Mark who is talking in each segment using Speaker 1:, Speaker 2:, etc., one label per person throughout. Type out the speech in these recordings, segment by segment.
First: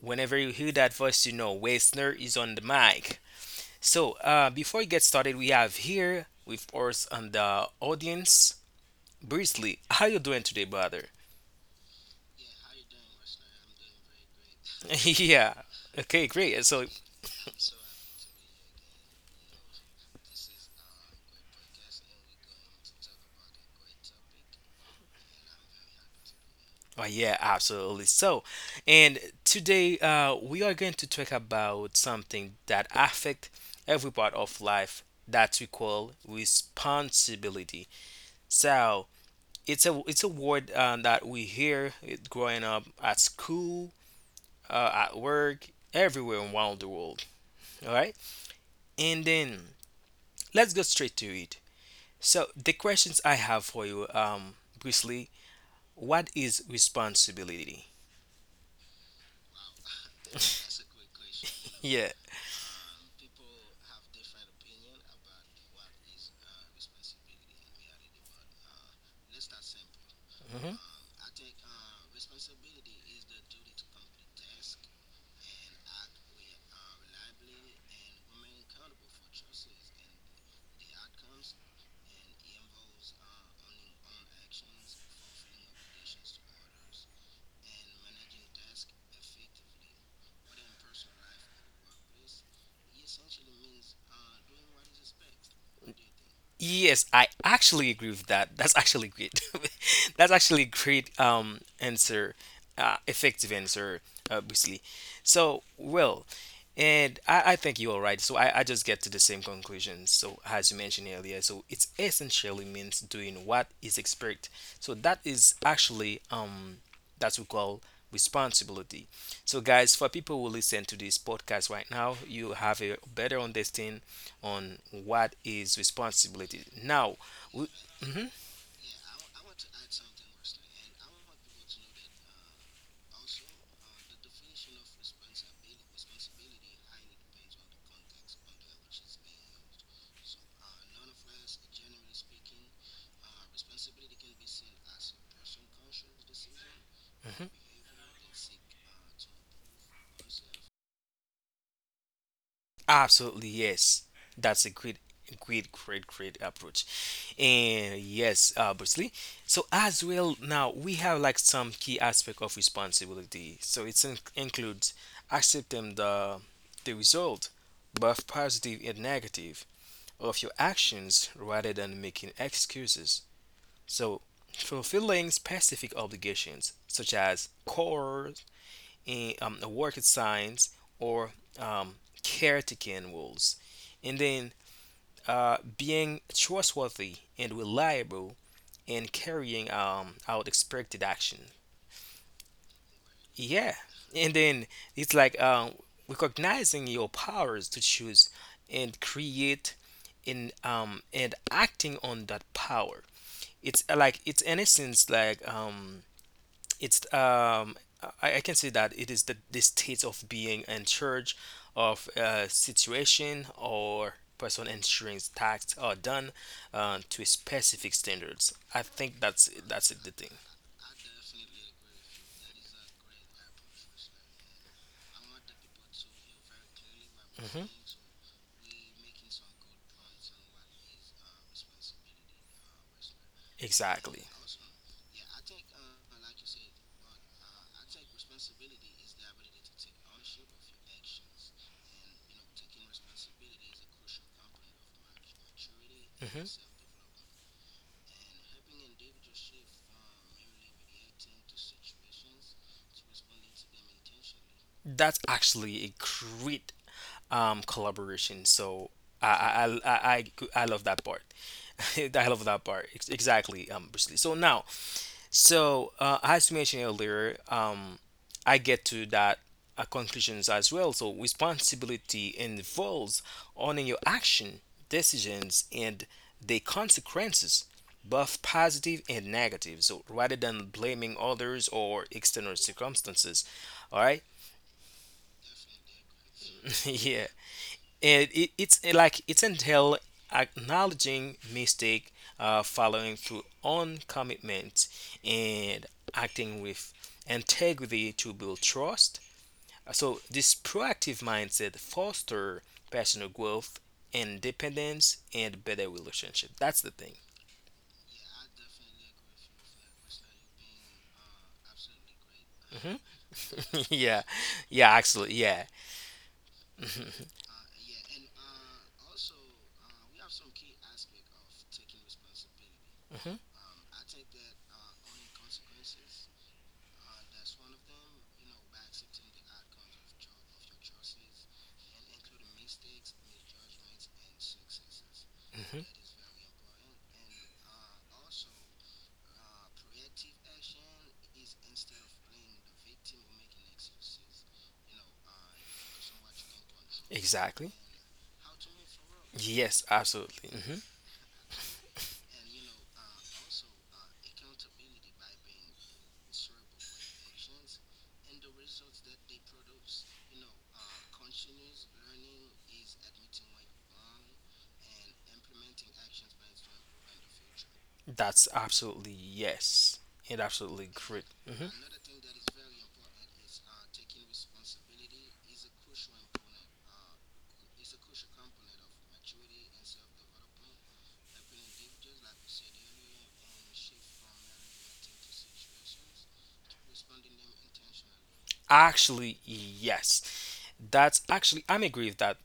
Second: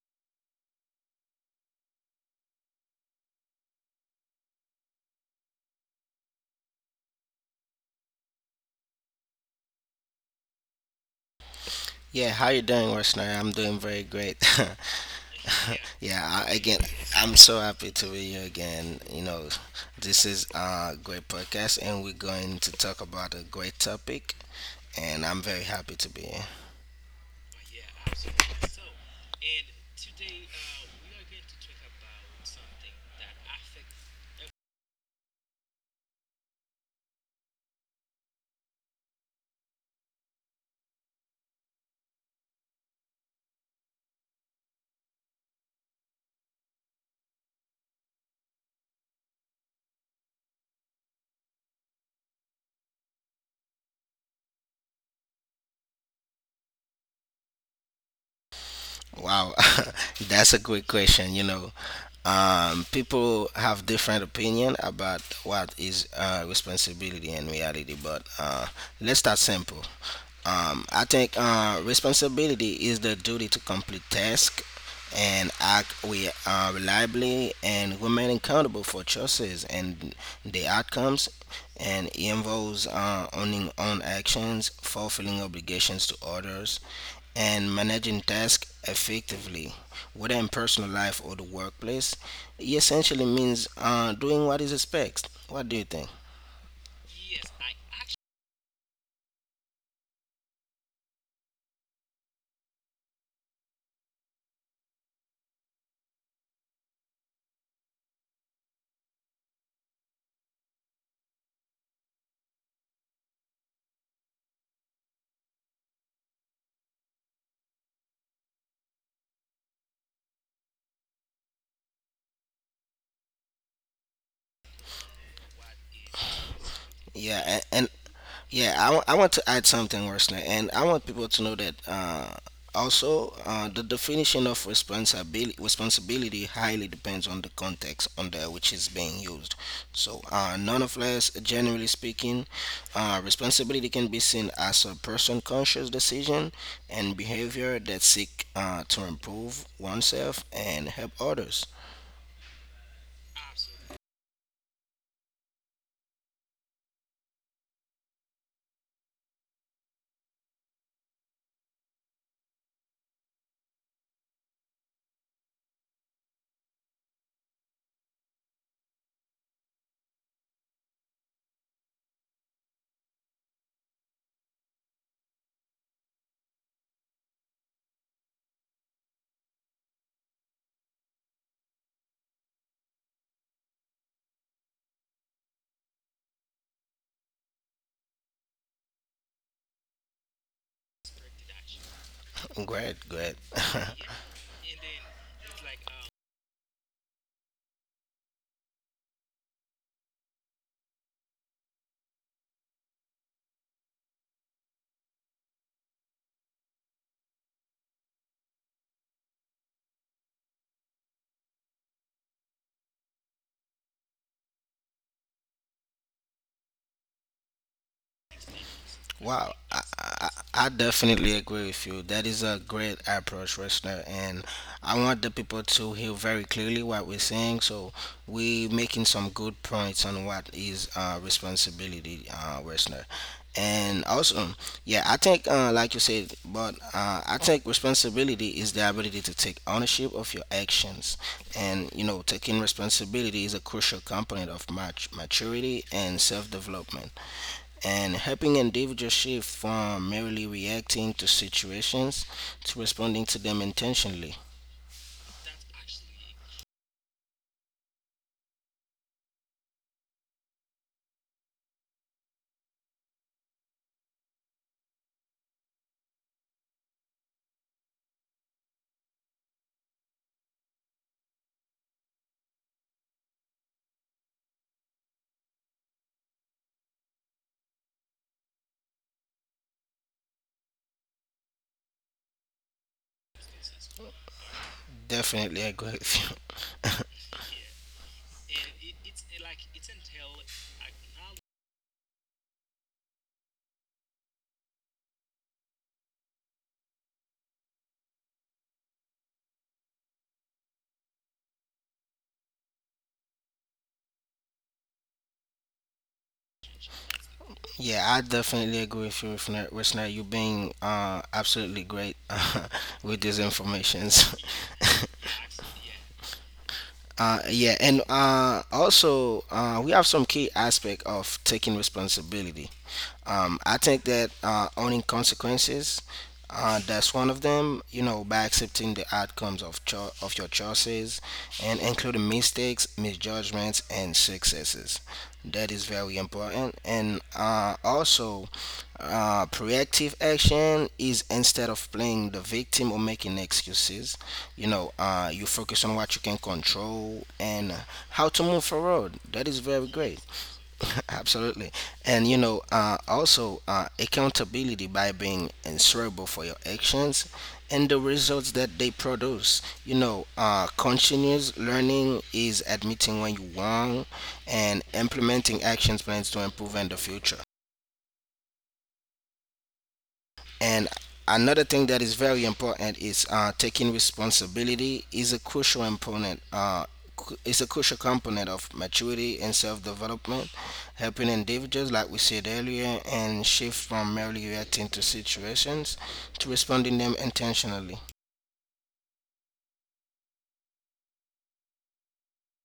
Speaker 1: whenever you hear that voice, you know Wesner is on the mic. So, before we get started, we have here with us on the audience, Brisley. How you doing today, brother?
Speaker 2: Yeah, how you doing, Westerner? I'm doing very great.
Speaker 1: yeah.
Speaker 2: yeah,
Speaker 1: Okay,
Speaker 2: I,
Speaker 1: great.
Speaker 2: again,
Speaker 1: So,
Speaker 2: I'm so happy to be here again. This is a great podcast, and we're going to talk about a great topic, and I'm very happy to be here.
Speaker 1: oh, yeah, absolutely. So, and today we are going to talk about something that affect every part of life that we call responsibility. So, it's a word that we hear it growing up at school, at work, everywhere around the world. All right, and then let's go straight to it. So the questions I have for you, Bruce Lee, what is responsibility?
Speaker 2: Wow, that's a great question.
Speaker 1: Yeah.
Speaker 2: People have different opinion about what is responsibility in reality, but let's start simple.
Speaker 1: hmm
Speaker 2: I think responsibility is the duty to complete task and act we reliably and remain accountable for choices and the outcomes, and it involves owning own actions, fulfilling obligations to others, and managing tasks effectively, whether in personal life or the workplace. It essentially means doing what is expected. What do you think?
Speaker 1: Yes, I actually agree with that. That's actually great. That's actually a great answer, effective answer, obviously. So, well, And I think you are right. So I just get to the same conclusion. So as you mentioned earlier, so it's essentially means doing what is expected. So that is actually that's we call responsibility. So guys, for people who listen to this podcast right now, you have a better understanding on what is responsibility. Now,
Speaker 2: Yeah,
Speaker 1: we,
Speaker 2: and
Speaker 1: mm-hmm, mm-hmm.
Speaker 2: I want to add something, Wesley, and I want people to know that also the definition of responsibility highly depends on the context under which it's being used. So, nonetheless, generally speaking, responsibility can be seen as a person-conscious decision and behavior that seek to improve oneself and help others.
Speaker 1: Absolutely, yes. That's a great, great, great, great approach. And yes, obviously. So as well, now we have like some key aspect of responsibility. So it includes accepting the result, both positive and negative, of your actions rather than making excuses. So fulfilling specific obligations such as chores, in the worket signs or um, caretaking roles, and then being trustworthy and reliable and carrying out expected action.
Speaker 2: Great, great.
Speaker 1: Yeah, and then it's like recognizing your powers to choose and create in and acting on that power. It's in essence it's um I can say that it is the state of being in charge of a situation or person ensuring tasks are done to specific standards. I think
Speaker 2: Wow,
Speaker 1: that's
Speaker 2: I,
Speaker 1: that's the
Speaker 2: I,
Speaker 1: thing.
Speaker 2: I definitely agree with you. That is a great approach, listener, and I want the people to hear very clearly what we're saying.
Speaker 1: Hmm
Speaker 2: So we making some good points on what is responsibility, listener, and
Speaker 1: Exactly.
Speaker 2: also, yeah, I think like you said, but I think responsibility is the ability to take ownership of your actions, and you know, taking responsibility is a crucial component of maturity and
Speaker 1: hmm
Speaker 2: self-development, and helping individuals shift from merely reacting to situations to responding to them intentionally.
Speaker 1: That's actually a great collaboration. So I I, I I I love that part. I love that part. Exactly, Bruce. So now, so as you mentioned earlier, I get to that conclusions as well. So responsibility involves owning your action, decisions, and the consequences, both positive and negative, so rather than blaming others or external circumstances. All right.
Speaker 2: Definitely agree with you.
Speaker 1: Yeah. And it's like it's entail acknowledging mistake, following through on commitment, and acting with integrity to build trust. So this proactive mindset foster personal growth, independence, and better relationship. That's the thing.
Speaker 2: Yeah, I definitely agree with you, Resna. You've been absolutely great
Speaker 1: Hmm
Speaker 2: with these
Speaker 1: yeah.
Speaker 2: informations.
Speaker 1: Yeah, actually, yeah. hmm
Speaker 2: Yeah, and also we have some key aspect of taking responsibility.
Speaker 1: hmm
Speaker 2: I think that owning consequences, that's one of them. You know, by accepting the outcomes of of your choices, and including mistakes, misjudgments, and successes. That is
Speaker 1: hmm
Speaker 2: very important. And also, proactive action is instead of playing the victim or making excuses. You know, you focus on what you can control and
Speaker 1: Exactly.
Speaker 2: how to move forward. That is very
Speaker 1: Yes,
Speaker 2: great.
Speaker 1: absolutely. Mm-hmm.
Speaker 2: Absolutely. And you know, also accountability by being answerable for your actions and the results that they produce. You know, continuous learning is admitting when you're wrong and implementing actions plans to improve in the future.
Speaker 1: That's absolutely yes. It
Speaker 2: And
Speaker 1: absolutely great.
Speaker 2: another
Speaker 1: Hmm
Speaker 2: thing that is very important is taking responsibility is a crucial component. Is a crucial component of maturity and self-development, helping individuals, like we said earlier, and shift from merely reacting to situations to responding them intentionally.
Speaker 1: Actually, yes. That's actually I'm agree with that.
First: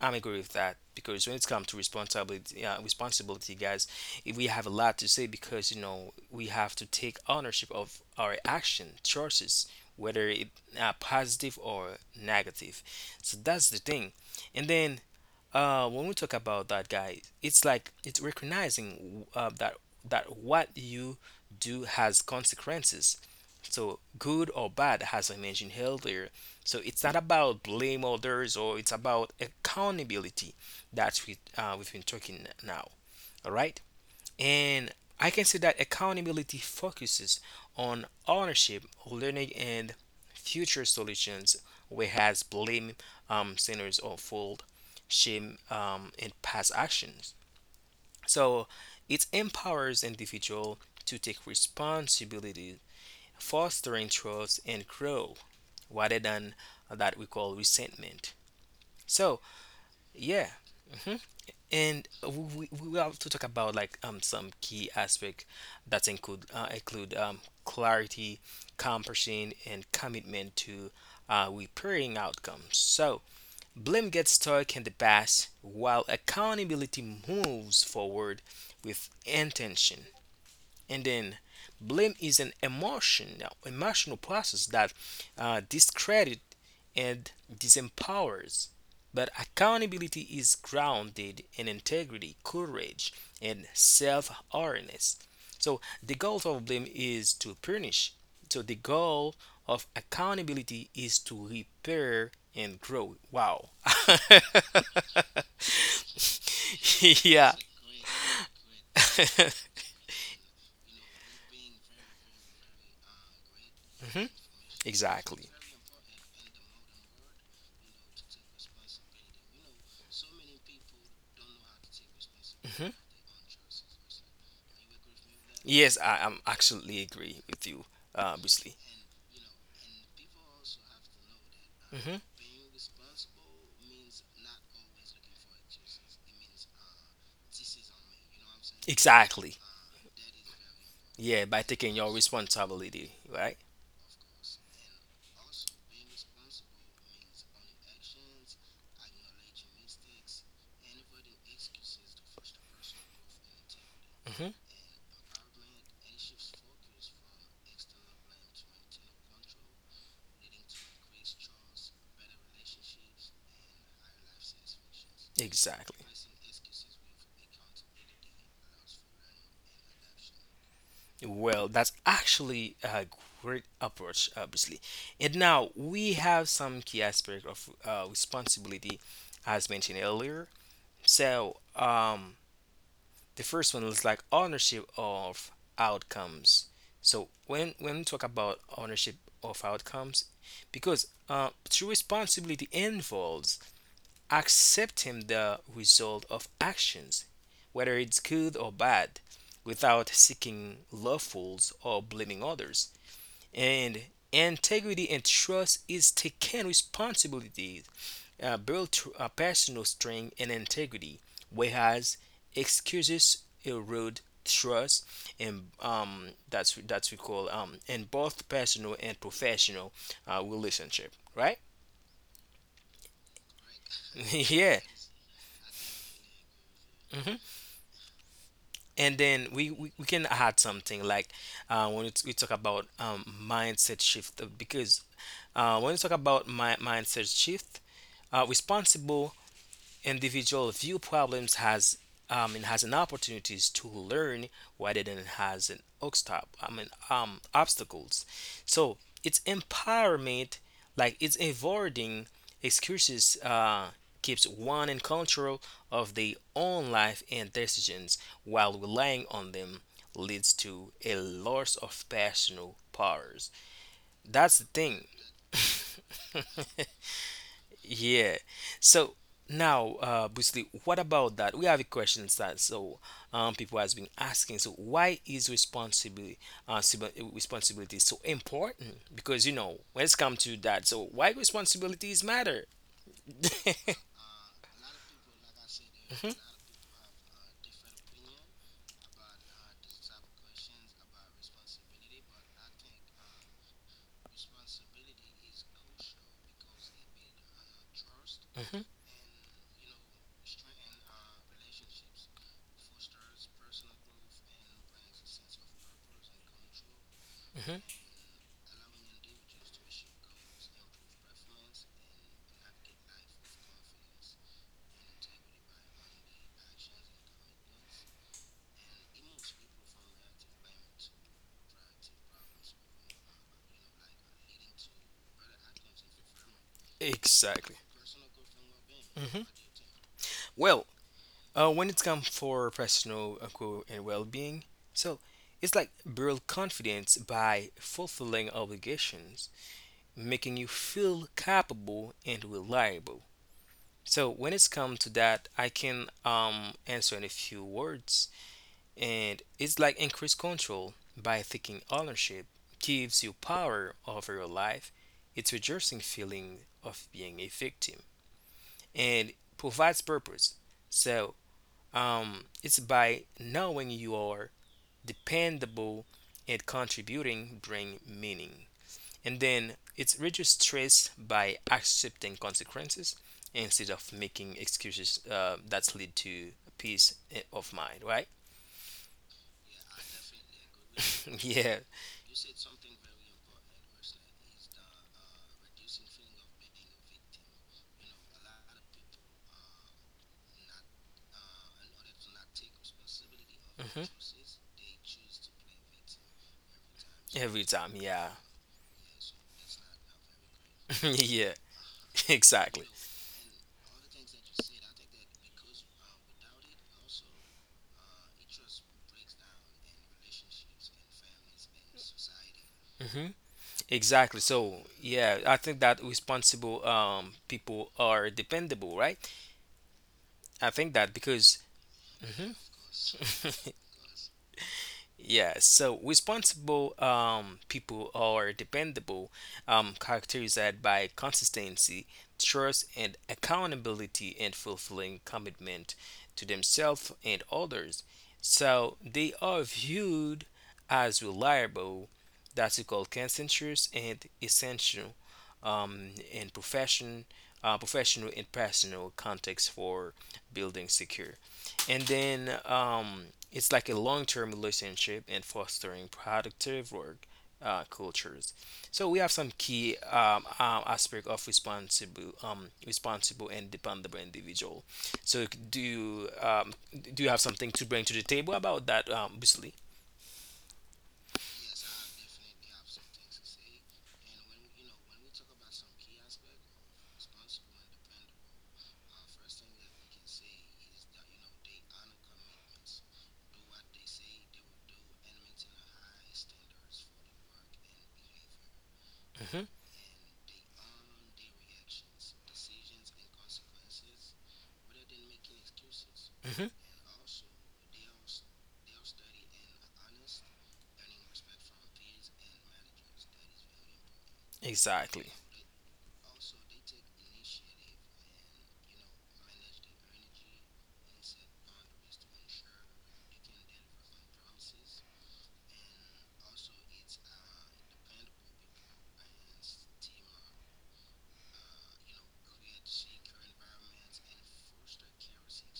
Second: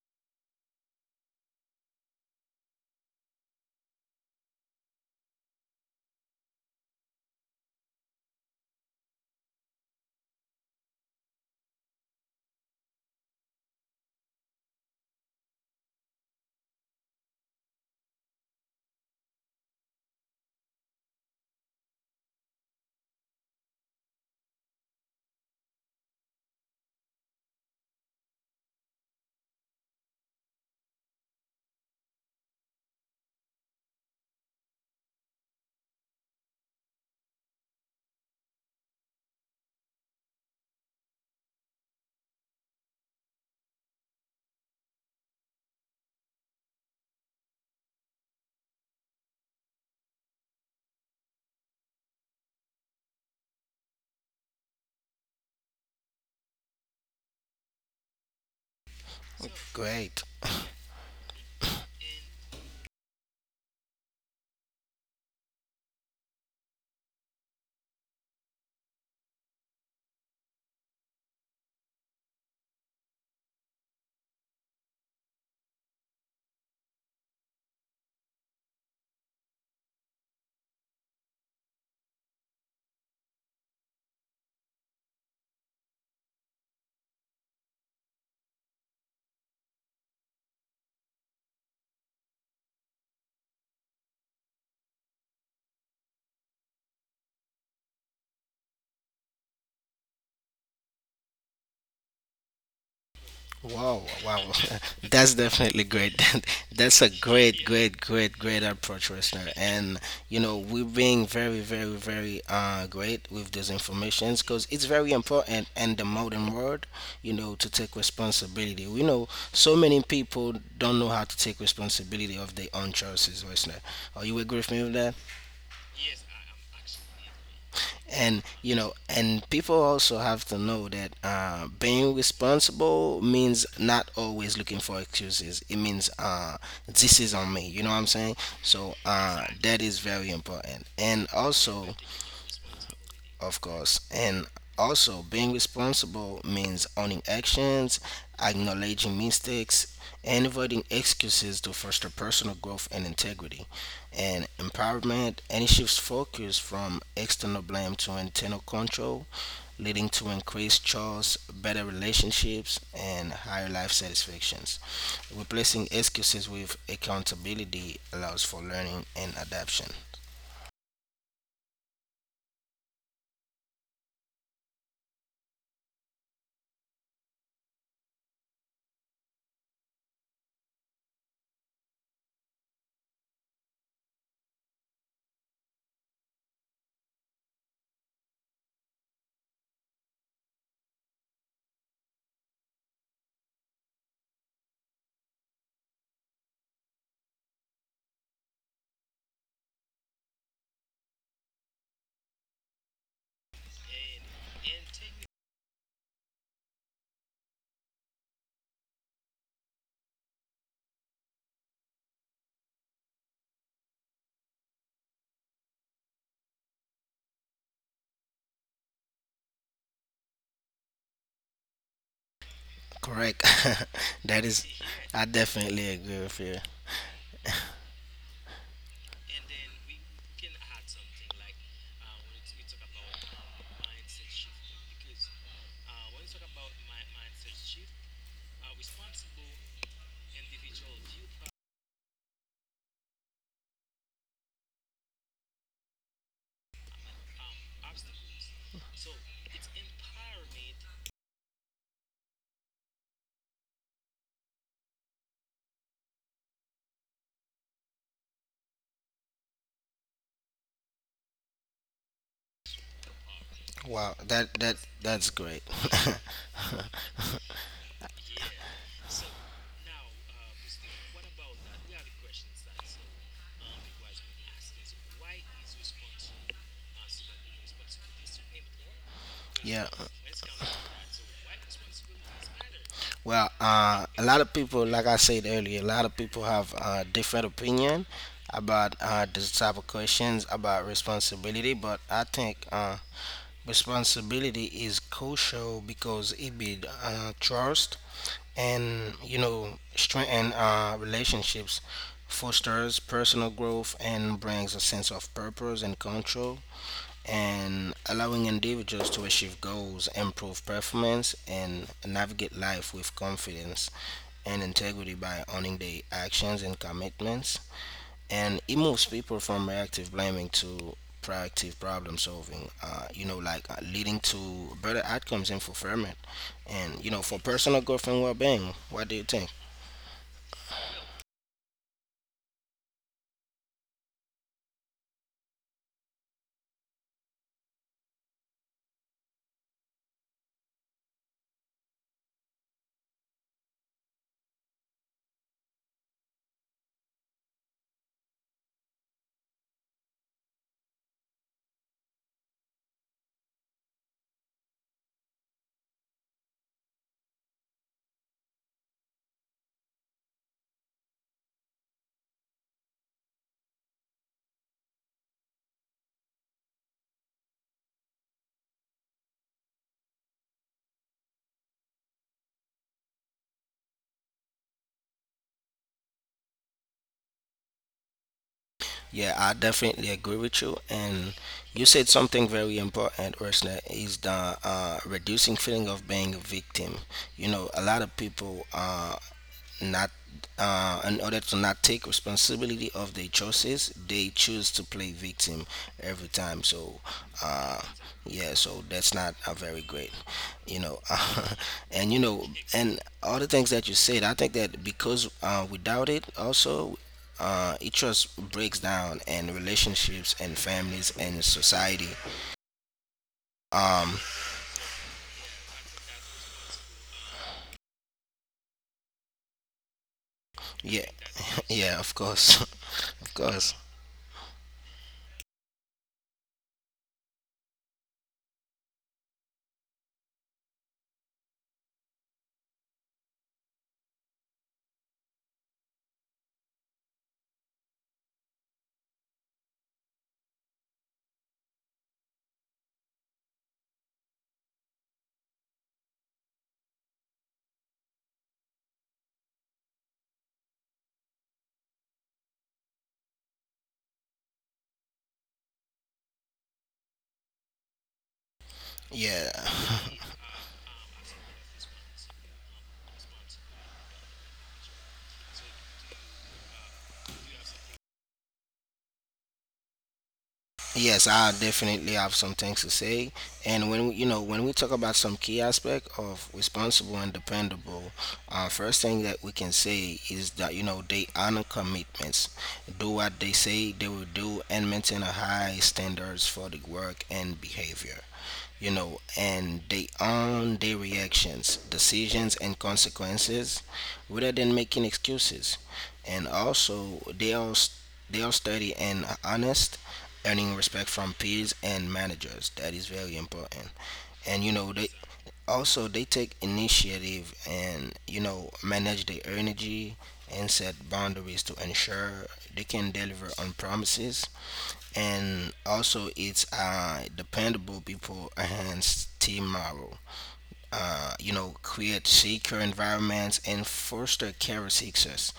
Speaker 1: I'm agree with that because when it's come to responsibility, responsibility, guys, if we have a lot to say, because you know we have to take ownership of our action choices, whether it positive or negative. So that's the thing. And then uh, when we talk about that guy, it's like it's recognizing that what you do has consequences, so good or bad, as I mentioned earlier. So it's not about blame others, or it's about accountability that we we've been talking now. All right. And I can say that accountability focuses on ownership, learning, and future solutions, whereas blame centers on fault, shame, and past actions. So it empowers individual to take responsibility, fostering trust and grow, rather than that we call resentment. So
Speaker 2: Great.
Speaker 1: yeah, mhm. And we have to talk about like some key aspect that include clarity, compassion, and commitment to repairing outcomes. So blame gets stuck in the past while accountability moves forward with intention. And then blame is an emotional process that discredit and disempowers. But accountability is grounded in integrity, courage, and self awareness. So the goal of blame is to punish. So the goal of accountability is to repair and grow. Wow.
Speaker 2: Wow, wow, wow. That's definitely great. That's a
Speaker 1: yeah.
Speaker 2: great, great, great, great approach, listener. And, you know, we're being very, very, very great with those
Speaker 1: Mhm.
Speaker 2: informations because it's very
Speaker 1: Exactly.
Speaker 2: important in the modern world, you know, to take responsibility. We know so many people don't know how to take responsibility of their
Speaker 1: Mhm.
Speaker 2: own choices, listener. Are you agree with me with that?
Speaker 1: Yes, I am absolutely agree with you, Bruce
Speaker 2: And
Speaker 1: Lee.
Speaker 2: you know, and people also have to know that
Speaker 1: Hmm
Speaker 2: being responsible means not always looking for excuses. It means this is on me, you know what I'm saying. So
Speaker 1: Exactly.
Speaker 2: that is very important.
Speaker 1: Yeah,
Speaker 2: And
Speaker 1: by taking your
Speaker 2: also,
Speaker 1: responsibility, right?
Speaker 2: of course. And also, being responsible means owning actions, acknowledging mistakes, and avoiding excuses to foster personal growth and integrity.
Speaker 1: hmm
Speaker 2: And empowerment, and it shifts focus from external blame to internal control, leading to increased choice, better relationships, and higher life satisfactions.
Speaker 1: Exactly.
Speaker 2: Replacing excuses with accountability allows for learning and adaption.
Speaker 1: Well, that's actually a great approach, obviously. And now we have some key aspect of responsibility, as mentioned earlier. So, the first one is like ownership of outcomes. So when we talk about ownership of outcomes, because true responsibility involves accepting the result of actions, whether it's good or bad, without seeking loopholes or blaming others. And integrity and trust is taking responsibility, personal strength and integrity, whereas excuses erode trust and that's we call in both personal and professional relationship, right?
Speaker 2: Correct. That
Speaker 1: yeah.
Speaker 2: is, I definitely agree with you.
Speaker 1: Mhm. And then we can add something like when we talk about mindset shift because when we talk about mindset shift, responsible individual view problems has and has an opportunities to learn rather than has an obstacles. So it's empowerment, like it's avoiding excuses, keeps one in control of their own life and decisions, while relying on them leads to a loss of personal powers.
Speaker 2: Wow,
Speaker 1: That's the
Speaker 2: that that
Speaker 1: thing.
Speaker 2: that's great.
Speaker 1: Yeah. So now, Bruce Lee, what about that? We have a question that so people has
Speaker 2: uh,
Speaker 1: been asking. So why is responsibility responsibility so important? Because you know when
Speaker 2: Yeah.
Speaker 1: it's come to that, so why responsibilities matter?
Speaker 2: Well, a lot of people, like I said earlier, a lot of
Speaker 1: Mhm,
Speaker 2: people have different opinion about this type of questions about responsibility. But I think responsibility is crucial because it builds trust,
Speaker 1: mhm,
Speaker 2: and you know, strengthen relationships, fosters personal growth, and brings a sense of purpose and control,
Speaker 1: mhm.
Speaker 2: and allowing individuals to achieve goals, improve performance, and navigate life with confidence and integrity by owning their actions and commitments. And it moves people from reactive blaming to proactive problem solving, you know, like leading to better outcomes and fulfillment, and, you know, for
Speaker 1: Exactly.
Speaker 2: personal growth and well being. What do you
Speaker 1: Mhm.
Speaker 2: think?
Speaker 1: Well, uh, when it comes for personal growth and well-being, so it's like build confidence by fulfilling obligations, making you feel capable and reliable. So when it's come to that, I can answer in a few words, and it's like increase control by taking ownership gives you power over your life. It's reducing feeling of being a victim and provides purpose. So it's by knowing you are dependable and contributing bring meaning. And then it reduces stress by accepting consequences instead of making excuses that lead to peace of mind, right?
Speaker 2: Yeah, I definitely agree with you. And
Speaker 1: yeah.
Speaker 2: you said something very important, Ursula, is the reducing feeling of being a victim. You know, a lot of people not in order to not take responsibility of their
Speaker 1: hmm
Speaker 2: choices, they choose to play victim every time. So,
Speaker 1: Every time,
Speaker 2: uh,
Speaker 1: yeah.
Speaker 2: yeah, so that's not a very great, you know.
Speaker 1: yeah,
Speaker 2: And you know,
Speaker 1: exactly.
Speaker 2: and all the things that you said, I think that because without it, also. It just breaks down and relationships and families and society.
Speaker 1: Mhm.
Speaker 2: Um,
Speaker 1: Exactly. So, yeah, I think that responsible people are dependable, right? I think that
Speaker 2: yeah,
Speaker 1: because
Speaker 2: yeah, of
Speaker 1: Mhm.
Speaker 2: course, of course.
Speaker 1: yeah, so responsible people are dependable, characterized by consistency, trust, and accountability, and fulfilling commitment to themselves and others. So they are viewed as reliable, that's called consensus and essential in professional and personal context for building secure. And then it's like a long-term relationship and fostering productive work cultures. So we have some key
Speaker 2: Yeah,
Speaker 1: aspect of responsible and dependable individual. So do you have something to bring to the table about that, Wesley?
Speaker 2: yes, I definitely have some things to say. And when we, you know, when we talk about some key aspect of responsible and dependable, first thing that we can say is that you know they honor commitments, do what they say they will do, and maintain a high standards for the work and behavior. You know,
Speaker 1: Hmm
Speaker 2: and they own their reactions, decisions, and consequences, rather than making excuses. And
Speaker 1: hmm
Speaker 2: also, they are steady and honest, earning respect from peers and managers. That is very important. And you know, they
Speaker 1: Exactly.
Speaker 2: also they take initiative, and you know, manage their energy and set boundaries to ensure they can deliver on promises. And also, it's dependable people enhance team morale, you know, create secure environments and foster career success.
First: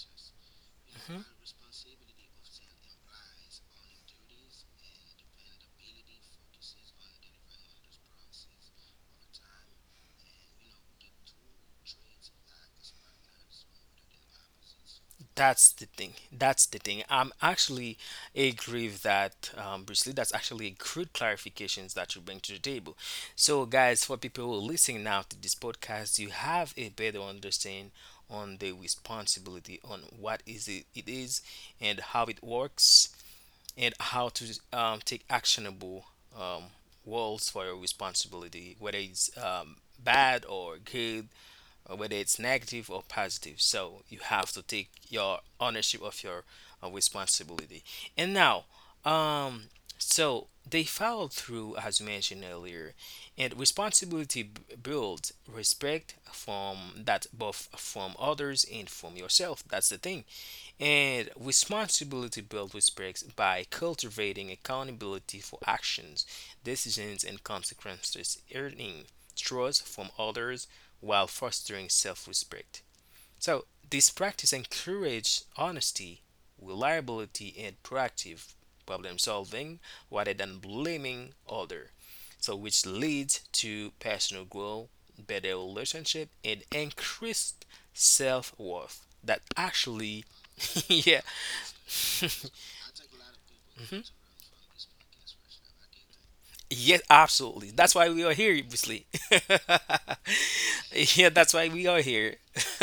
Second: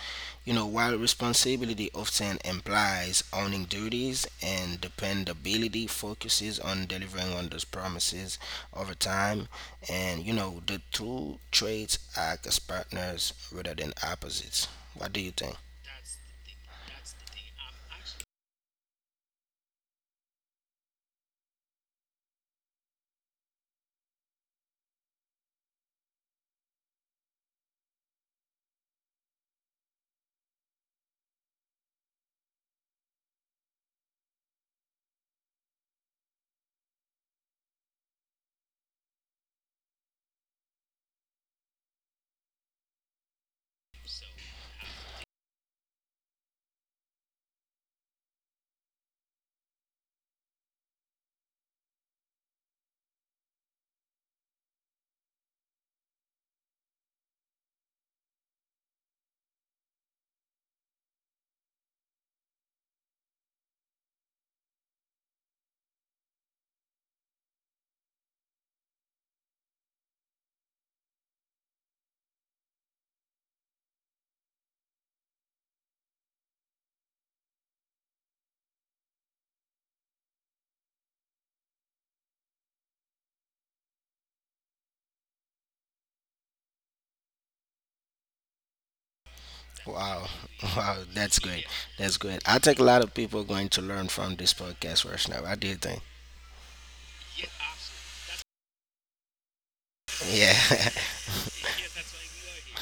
Speaker 2: You know, while
Speaker 1: hmm
Speaker 2: responsibility often implies owning duties and dependability focuses on delivering on those promises over time, and you know, the two traits act as partners rather than opposites. What do you think?
Speaker 1: That's the thing. That's the thing. I'm actually agree with that, Bruce Lee. That's actually a good clarifications that you bring to the table. So, guys, for people who are listening now to this podcast, you have a better understanding on the responsibility on what is it is and how it works and how to take actionable um, roles for your responsibility, whether it's bad or good, or whether it's negative or positive. So you have to take your ownership of your responsibility. And now, um, so they follow through, as mentioned earlier, and responsibility builds respect from that, both from others and from yourself. That's the thing. And responsibility builds respect by cultivating accountability for actions, decisions, and consequences, earning trust from others while fostering self respect. So this practice encourages honesty, reliability, and proactive problem solving rather than blaming others. So which leads to personal growth, better relationship, and increased self-worth. That
Speaker 2: Wow,
Speaker 1: actually,
Speaker 2: wow,
Speaker 1: yeah.
Speaker 2: that's great. That's great. I think a lot of people are going to learn
Speaker 1: Mhm.
Speaker 2: from this podcast right now. What do you think?
Speaker 1: Yes, absolutely. That's why we are here, obviously.
Speaker 2: Yeah,
Speaker 1: yeah, that's why we are here.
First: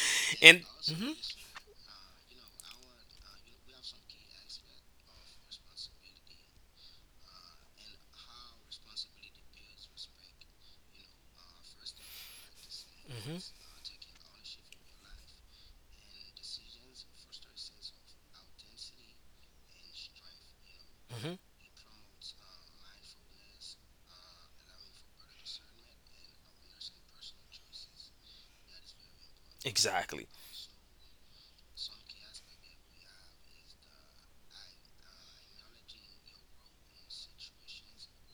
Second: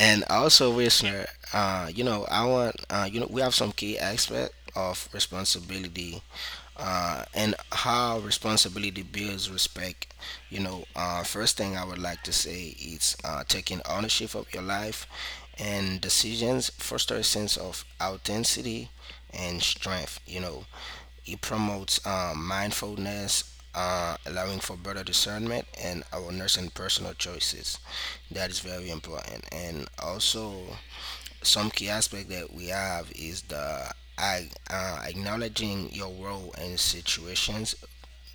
Speaker 2: and
Speaker 1: and
Speaker 2: also,
Speaker 1: Mhm,
Speaker 2: listener, you know, I want, you know, we have some key aspect of responsibility, and how responsibility builds respect. You know, first thing I would like to say is
Speaker 1: mhm,
Speaker 2: taking ownership of your life and decisions foster a sense of authenticity and strength. You know,
Speaker 1: mhm,
Speaker 2: it promotes mindfulness, allowing for better discernment and awareness and personal choices. That is very important. And
Speaker 1: exactly.
Speaker 2: also, some key aspect that we have is acknowledging your role in situations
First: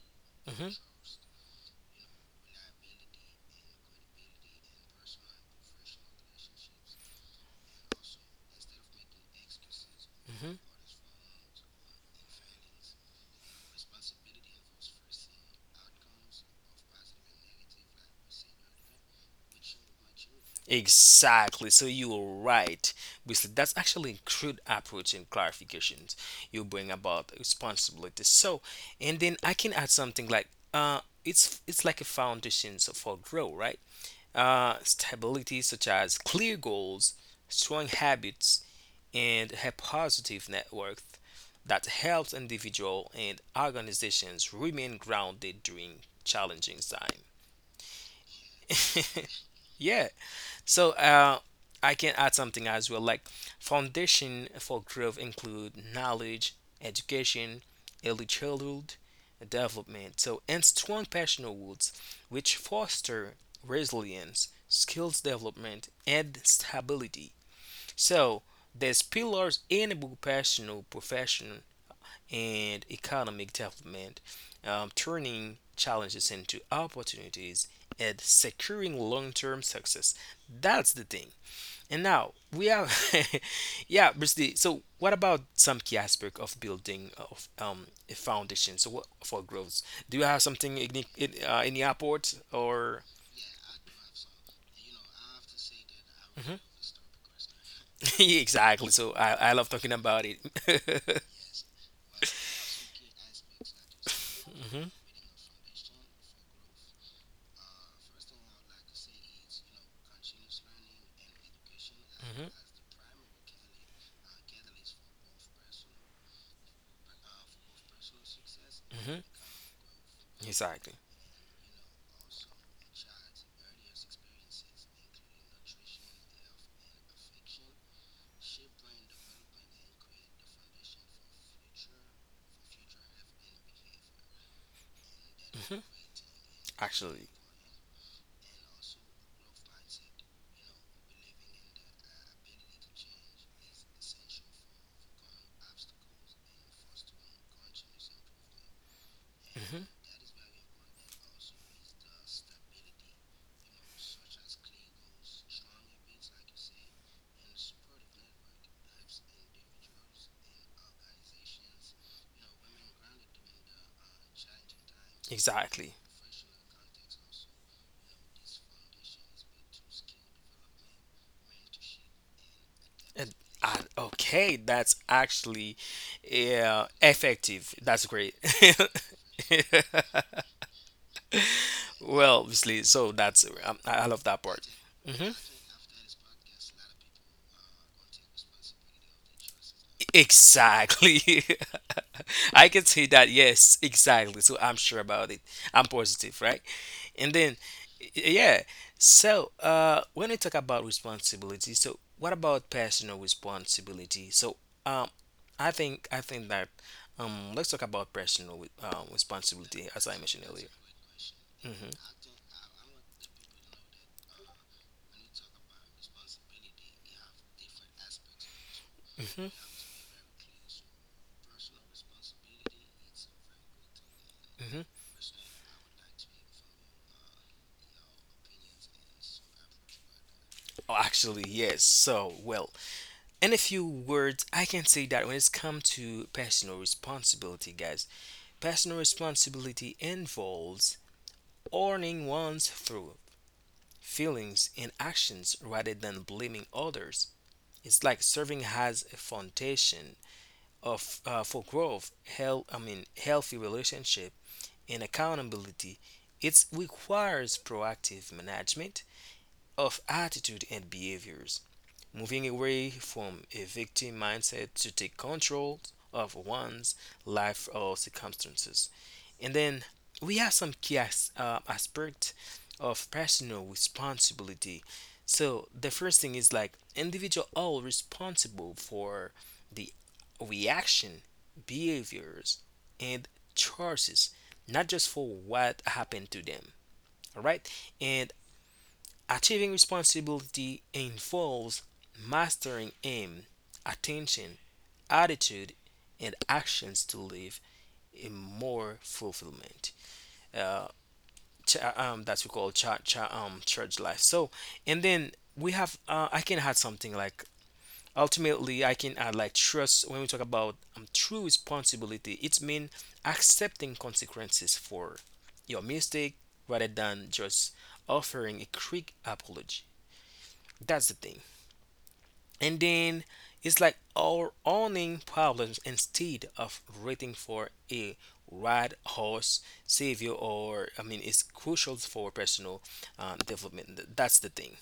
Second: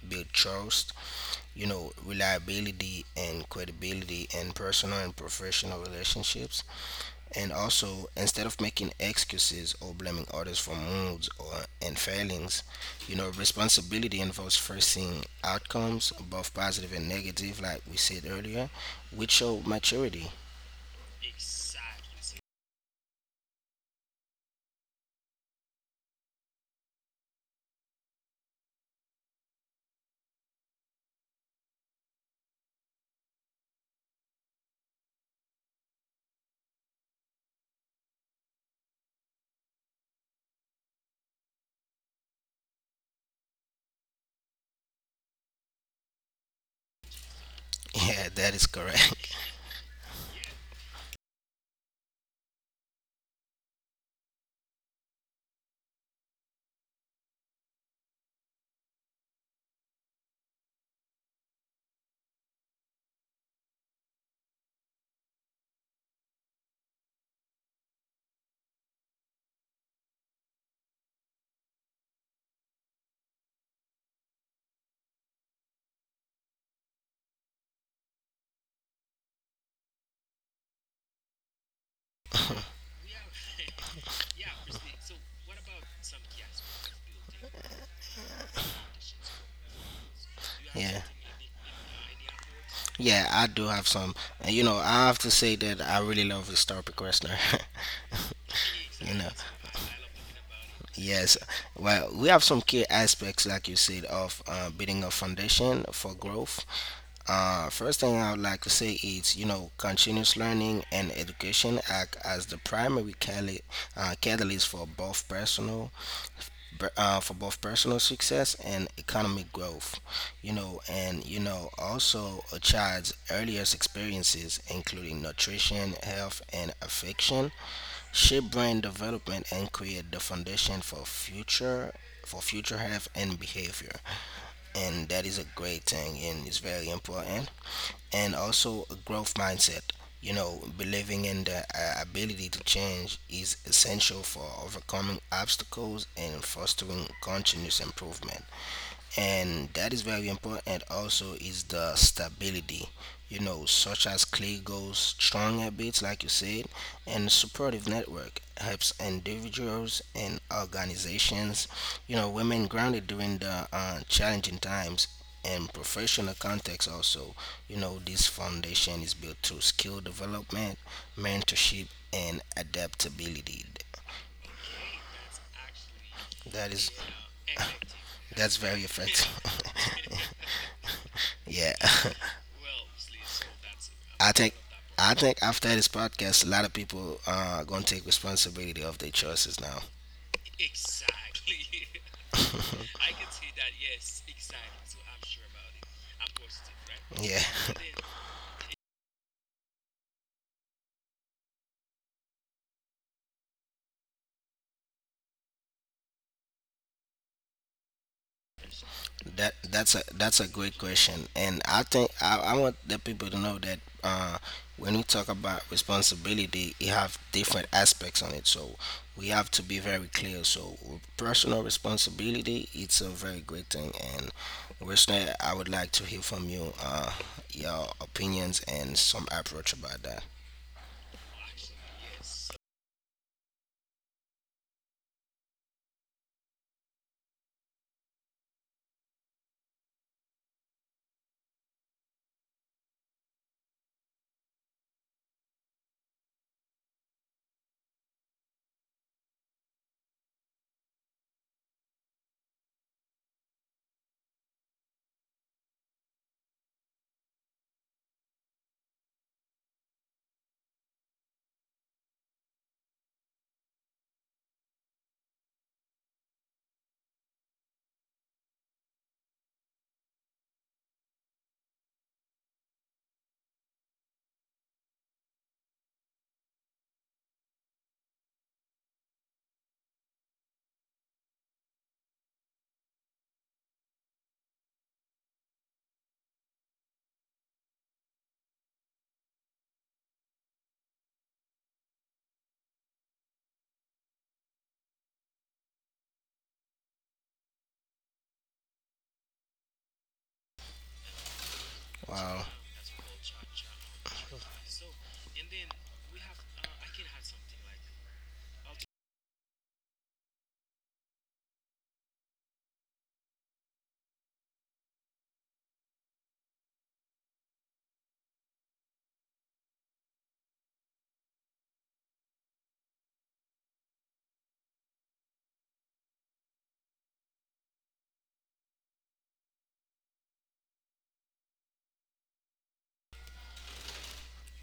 Speaker 2: build
Speaker 1: hmm
Speaker 2: trust, you know, reliability and credibility in personal and professional relationships. And also, instead of making excuses or blaming
Speaker 1: hmm
Speaker 2: others for moods or and failings, you know, responsibility involves facing outcomes, both positive and negative, like we said earlier, which show maturity.
Speaker 1: Exactly. So you are right. Basically, that's actually a crude approach and clarifications you bring about responsibility. So, and then I can add something like, it's like a foundation so for growth, right? Stability such as clear goals, strong habits, and a positive network that helps individual and organizations remain grounded during challenging time.
Speaker 2: Yeah, that is correct.
Speaker 1: yeah, so I can add something as well. Like foundation for growth include knowledge, education, early childhood development. So and strong personal roots, which foster resilience, skills development, and stability. So these pillars enable personal, professional, and economic development, turning challenges into opportunities and securing long-term success. That's the thing. And now we have, yeah, Bruce. So what about some key aspect of building of a foundation? So what for growth? Do you have something
Speaker 2: Yeah.
Speaker 1: in the airport or?
Speaker 2: Yeah, I do have some. And, you know, I have to say that I really love
Speaker 1: Mhm.
Speaker 2: this topic, Westner.
Speaker 1: Yeah, exactly. So
Speaker 2: You know,
Speaker 1: I love talking about it.
Speaker 2: yes. Well, we have some key aspects, like you said, of
Speaker 1: hmm
Speaker 2: building a foundation for growth. First thing I would like to say is, you know, continuous learning and education act
Speaker 1: hmm
Speaker 2: as the primary catalyst for both personal for both personal success and
Speaker 1: hmm
Speaker 2: economic growth, you know,
Speaker 1: Exactly.
Speaker 2: and you know, also a child's earliest experiences, including nutrition, health, and affection, shape brain development and create the foundation for future health and behavior. And that is a
Speaker 1: hmm
Speaker 2: great thing, and it's very
Speaker 1: Actually.
Speaker 2: important. And also a growth mindset. You know, believing in the ability to change is essential for overcoming obstacles and fostering continuous improvement. And
Speaker 1: hmm
Speaker 2: that is very important. And also is the stability, you know, such as clear goals, strong habits, like you said, and supportive network helps individuals and organizations, you know, women grounded during the challenging times and
Speaker 1: Exactly.
Speaker 2: professional context. Also, you know, this foundation is built through skill development, mentorship, and
Speaker 1: And
Speaker 2: adaptability.
Speaker 1: okay, that's actually
Speaker 2: That is
Speaker 1: effective. That's great.
Speaker 2: that's very effective. yeah
Speaker 1: Well, obviously, so that's, I love
Speaker 2: I
Speaker 1: that
Speaker 2: think,
Speaker 1: part.
Speaker 2: I
Speaker 1: hmm
Speaker 2: think after this podcast, a lot of people are gonna take responsibility of their choices now.
Speaker 1: Exactly. I can say that. Yes, exactly. So I'm sure about it. I'm positive, right? And
Speaker 2: Yeah,
Speaker 1: then yeah, so when we talk about responsibility, so what about personal responsibility? So um I think that let's talk about personal
Speaker 2: that
Speaker 1: responsibility
Speaker 2: that's
Speaker 1: as
Speaker 2: a
Speaker 1: I mentioned
Speaker 2: that's a
Speaker 1: earlier.
Speaker 2: great question,
Speaker 1: hmm
Speaker 2: and I think I want the people to know that when we talk about responsibility, you have different aspects on it. So we have to be very clear. So personal responsibility, it's a very great thing, and
Speaker 1: hmm
Speaker 2: Wesley, I would like to hear from you, your opinions and some approach about that.
Speaker 1: Oh, actually, yes. So, well, in a few words, I can say that when it's come to personal responsibility, guys, personal responsibility involves owning one's through feelings, and actions rather than blaming others. It's like serving has a foundation of for growth, health, I mean healthy relationship and accountability. It requires proactive management of attitude and behaviors, moving away from a victim mindset to take control of one's life or circumstances. And then we have some key aspect of personal responsibility. So the first thing is like individual all responsible for the reaction, behaviors, and choices, not just for what happened to them. All right, and achieving responsibility involves mastering aim, attention, attitude, and actions to live in more fulfillment. Uh, that's we
Speaker 2: Wow.
Speaker 1: call cha cha church life. So and then we have I can add something like ultimately I can add like trust. When we talk about true responsibility, it means accepting consequences for your mistake rather than just offering a quick apology. That's the thing. And then it's like our owning problems instead of waiting for a right horse savior, or I mean it's crucial for personal development. That's the thing.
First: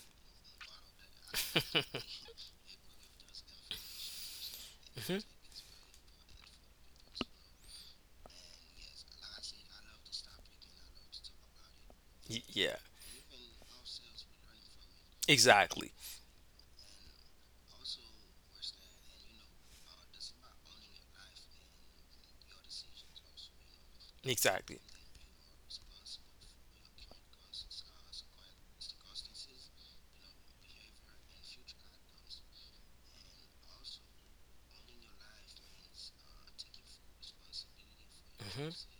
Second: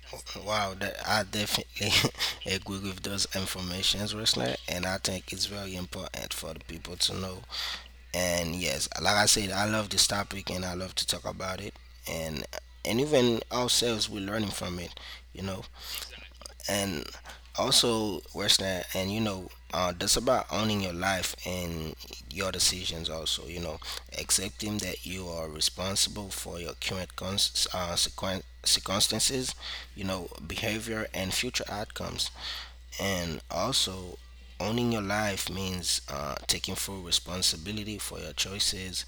Speaker 2: Wow, that I definitely agree with those informations, Rosner, and I
Speaker 1: hmm
Speaker 2: think it's very important for the people to know. And yes, like I said, I love this topic and I love to talk about it, and
Speaker 1: yeah,
Speaker 2: and even ourselves we're learning from it, you know.
Speaker 1: exactly,
Speaker 2: And also worse than that, and you know that's about owning your life and your decisions also, accepting
Speaker 1: exactly.
Speaker 2: that you are responsible for your current circumstances, behavior, and future outcomes. And also, owning your life means taking full responsibility for your
Speaker 1: hmm
Speaker 2: choices,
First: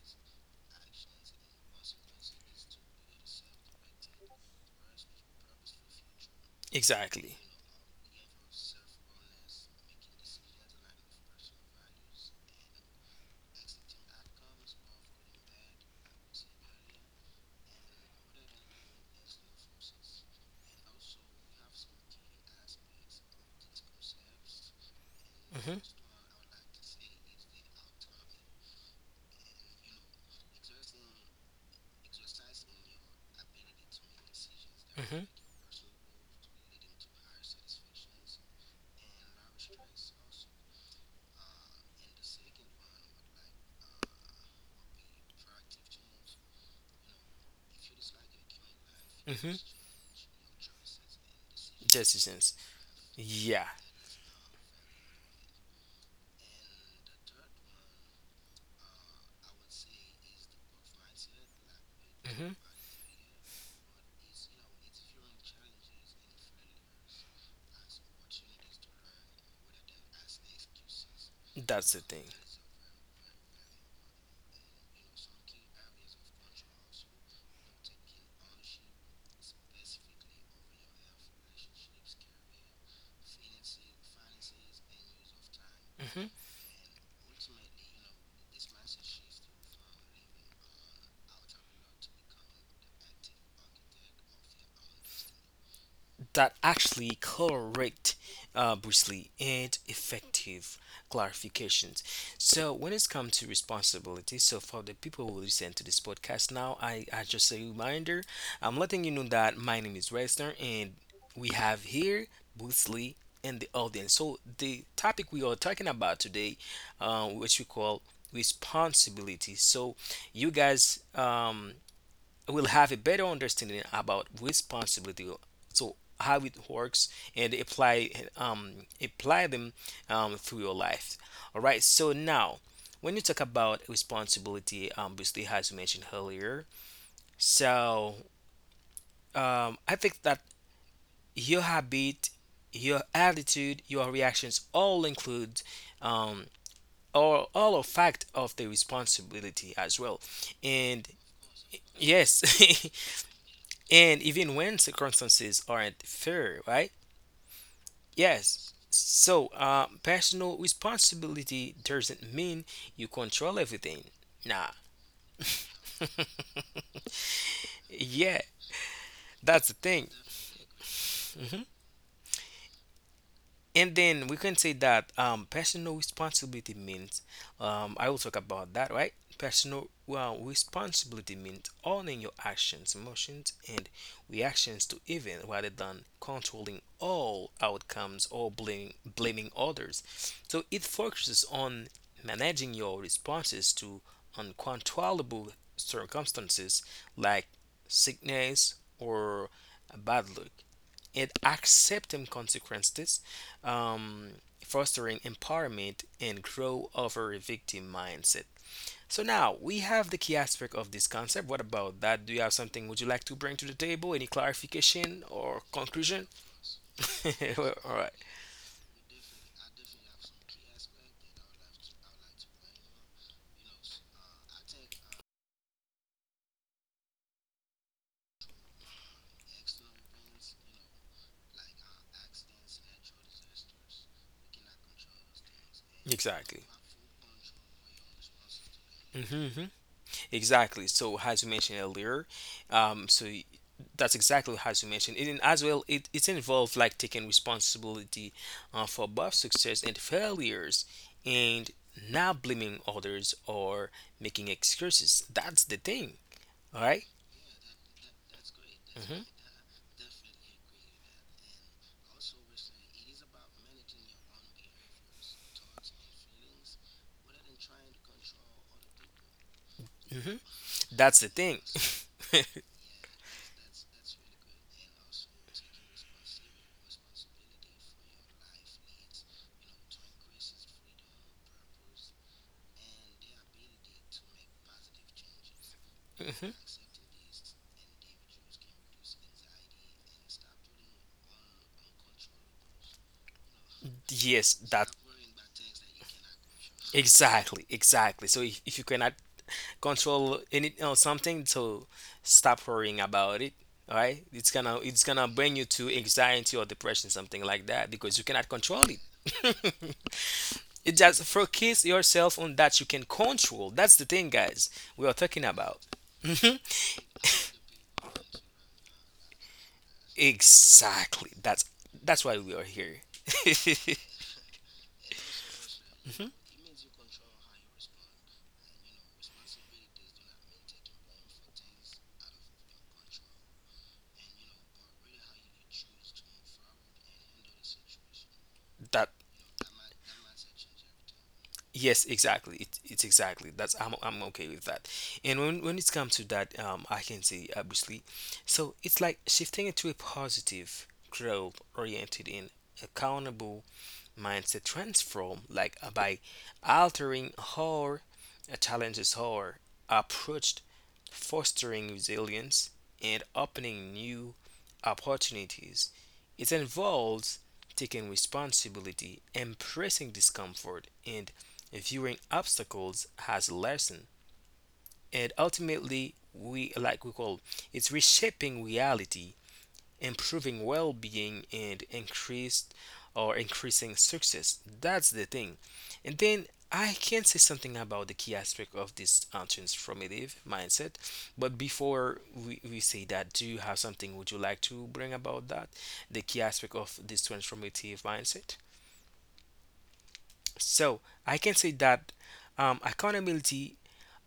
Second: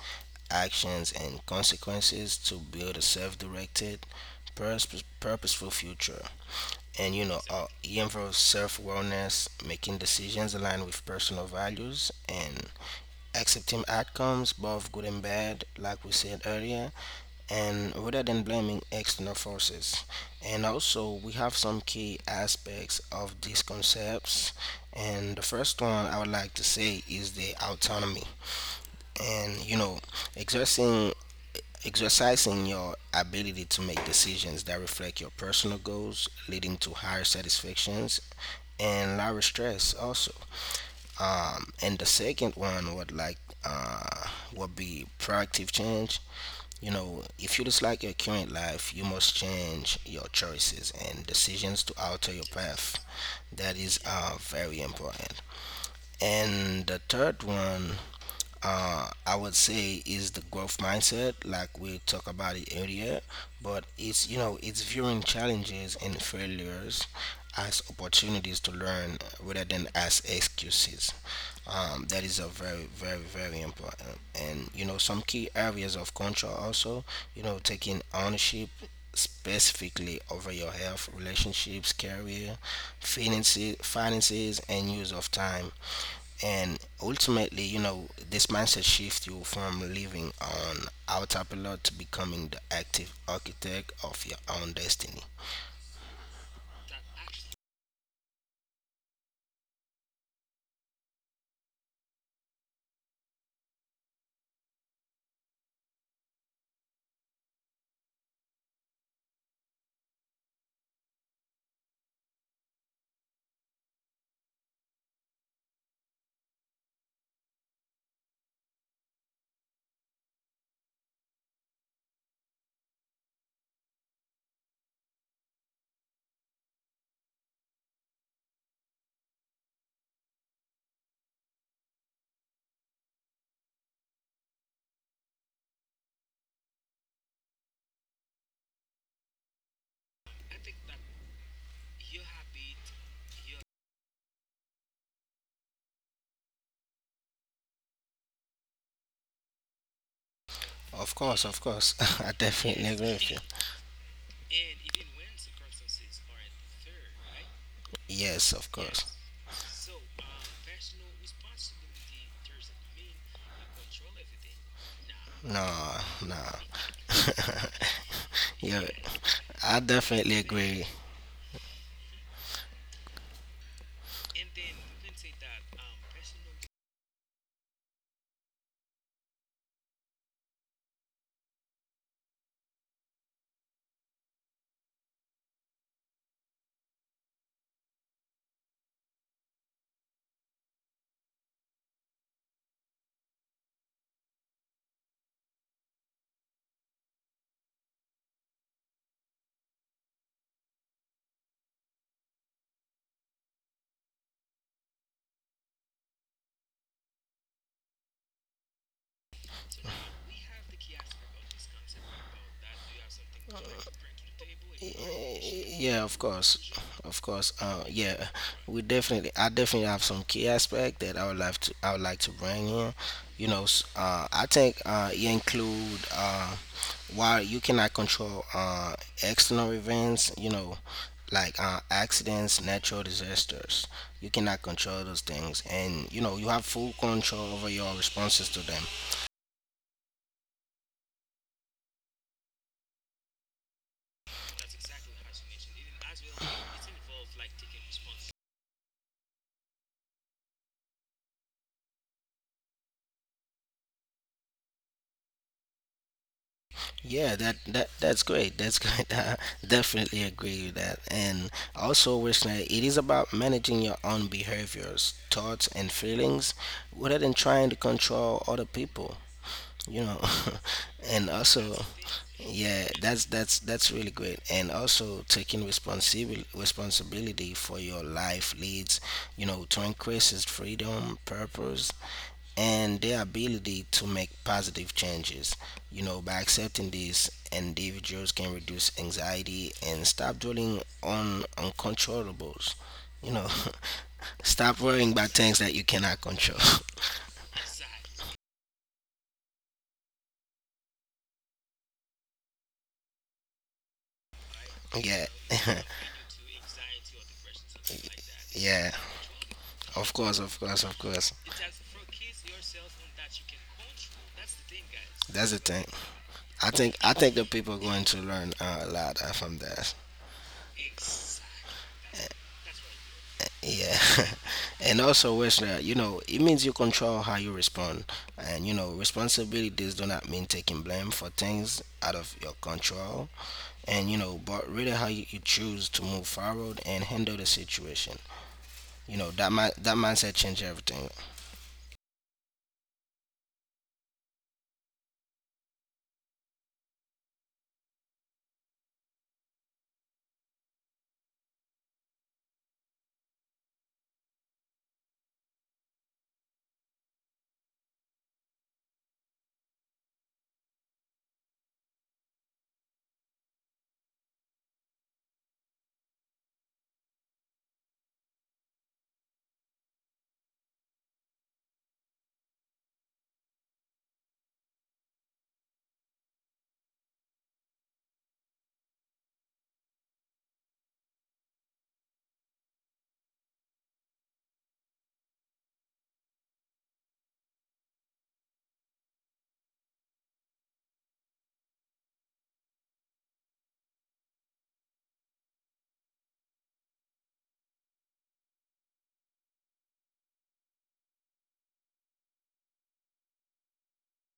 Speaker 2: actions, and consequences to build a self-directed, purposeful future. And you
Speaker 1: exactly.
Speaker 2: know Aim for self awareness, making decisions aligned with personal values and accepting outcomes both good and bad, like we said earlier, and rather than blaming external forces. And also, we have some key aspects of these concepts, and the first one I would like to say is the autonomy. And you know exercising exercising your ability to make decisions that reflect
Speaker 1: hmm
Speaker 2: your personal goals, leading to higher satisfaction and lower stress also. And the second one would uh, would be proactive change. You know, if you dislike your current life, you must
Speaker 1: hmm
Speaker 2: change your choices and decisions to alter your
Speaker 1: Decisions.
Speaker 2: path.
Speaker 1: Yeah.
Speaker 2: That is very important. And the third one, I would say, is the growth mindset, like we talked about
Speaker 1: hmm
Speaker 2: it earlier. But it's you know it's viewing challenges and failures as opportunities to learn rather than as excuses.
Speaker 1: That's the
Speaker 2: That
Speaker 1: thing.
Speaker 2: is a very very very important, and you know, some key areas of control also, taking ownership specifically over your health, relationships, career, finances, and use of time. And ultimately, you know, this mindset shift you from living on autopilot to becoming the active architect of your own destiny.
Speaker 1: That actually correct, briefly and effective clarifications. So when it's come to responsibility, so for the people who listen to this podcast now, I just a reminder, I'm letting you know that my name is Reisner, and we have here Boosley and the audience. So the topic we are talking about today, which we call responsibility. So you guys will have a better understanding about responsibility, so how it works and apply um apply them through your life. All right, so now when you talk about responsibility, obviously, as you mentioned earlier, so I think that your habit, your attitude, your reactions all include um all a fact of the responsibility as well.
Speaker 2: Of
Speaker 1: And
Speaker 2: course, of course. I definitely
Speaker 1: yes.
Speaker 2: agree with you.
Speaker 1: And even when circumstances aren't fair, right?
Speaker 2: Yes, of
Speaker 1: Yes.
Speaker 2: course.
Speaker 1: So, personal responsibility doesn't mean you control everything. Nah.
Speaker 2: No, no.
Speaker 1: Yeah,
Speaker 2: Yeah, I
Speaker 1: that's the thing.
Speaker 2: definitely agree.
Speaker 1: Mm-hmm. And then we can say that personal responsibility means, I will talk about that, right? Personal well responsibility means owning your actions, emotions, and reactions to events rather than controlling all outcomes or blaming others. So it focuses on managing your responses to uncontrollable circumstances like sickness or bad luck and accepting consequences, um, fostering empowerment and grow over a victim mindset. So now we have the key aspect of this concept. What about that? Do you have something would you like to bring to the table? Any clarification or
Speaker 2: Yeah, of
Speaker 1: conclusion?
Speaker 2: course, of course.
Speaker 1: All
Speaker 2: Yeah,
Speaker 1: right,
Speaker 2: we definitely. I definitely have some key aspect that I would like to. I would like to bring in. I think it include while you cannot control external events. You know, like accidents, natural disasters. You cannot control those things, and you know, you have
Speaker 1: exactly.
Speaker 2: full control over your responses to them.
Speaker 1: Mhm, exactly. So, as you mentioned earlier, um, so y- that's exactly as you mentioned. And as well, it involves like taking responsibility for both success and failures, and not blaming others or making excuses. That's the thing. All right.
Speaker 2: Yeah, that that's great. That's great.
Speaker 1: Mm-hmm.
Speaker 2: I definitely agree with that. And also, listener, it is about managing your own behaviors, thoughts, and feelings rather than trying to control other people you know
Speaker 1: Mm-hmm.
Speaker 2: and
Speaker 1: That's the thing.
Speaker 2: also, yeah, that's that's really great. And also, taking responsibility for your life leads, you know, to increases freedom, purpose, and their ability to make positive changes. You know, by
Speaker 1: hmm
Speaker 2: accepting this, individuals can reduce anxiety and stop dwelling on uncontrollables, you know
Speaker 1: Yes,
Speaker 2: stop
Speaker 1: that
Speaker 2: worrying about things that you cannot control.
Speaker 1: exactly, exactly. So if you cannot control any or something to stop worrying about it, all right, it's gonna it's
Speaker 2: Yeah.
Speaker 1: gonna bring you to anxiety or depression, something like that, because you cannot
Speaker 2: Yeah.
Speaker 1: control it.
Speaker 2: Of course, of course, of
Speaker 1: It just
Speaker 2: course.
Speaker 1: focus yourself on that you can control. That's the thing, guys, we are talking
Speaker 2: That's the
Speaker 1: about.
Speaker 2: thing.
Speaker 1: Mhm.
Speaker 2: I think the people are going to learn a lot from that.
Speaker 1: Exactly, that's why we are here.
Speaker 2: Yeah, and also, Wesley, you know, it means you control how you respond, and you know, responsibilities do not mean taking blame for things out of your control, and you know, but really how you choose to move forward and handle the situation. You
Speaker 1: that
Speaker 2: know, that mindset changes everything.
Speaker 1: Yes, exactly. It's exactly that's I'm okay with that. And when it's come to that, I can say obviously, so it's like shifting into a positive, growth-oriented, and accountable mindset transform, like by altering how challenges how approached, fostering resilience, and opening new opportunities. It involves taking responsibility, embracing discomfort, and viewing obstacles as a lesson. And ultimately, we like we call it's reshaping reality, improving well-being and increased or increasing success. That's the thing. And then I can say something about the key aspect of this transformative mindset. But before we say that, do you have something would you like to bring about that? The key aspect of this transformative mindset? So I can say that accountability,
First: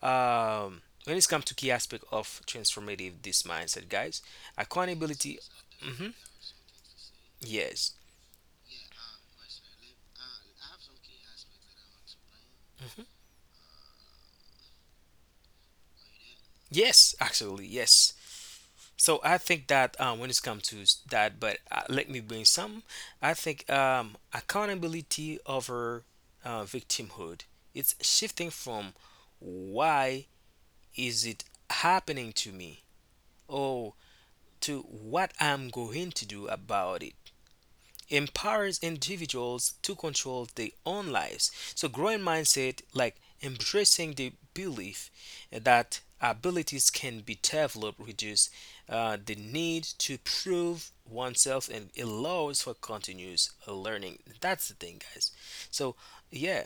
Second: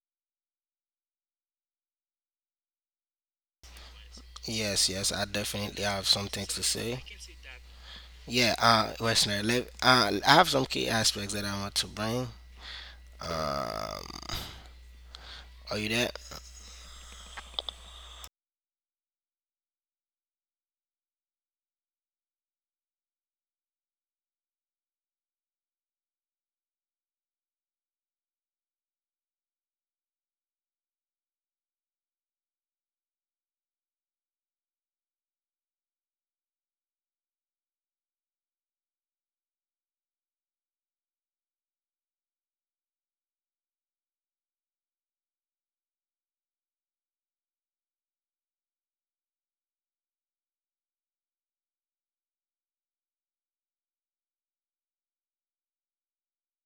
Speaker 1: when it's come to key aspect of transformative this mindset, guys,
Speaker 2: Yes, yes, I
Speaker 1: accountability.
Speaker 2: definitely have
Speaker 1: hmm
Speaker 2: some things to say.
Speaker 1: yes.
Speaker 2: Yeah, Westerner, I have some key aspects that I want to bring.
Speaker 1: hmm
Speaker 2: Um, are you there?
Speaker 1: yes, actually yes. So I think that when it's come to that, but let me bring some. I think accountability over victimhood, it's shifting from why is it happening to me, oh, to what I'm going to do about it, empowers individuals to control their own lives. So growing mindset, like embracing the belief that abilities can be developed, reduce the need to prove oneself and allows for continuous learning. That's the thing, guys. So, yeah.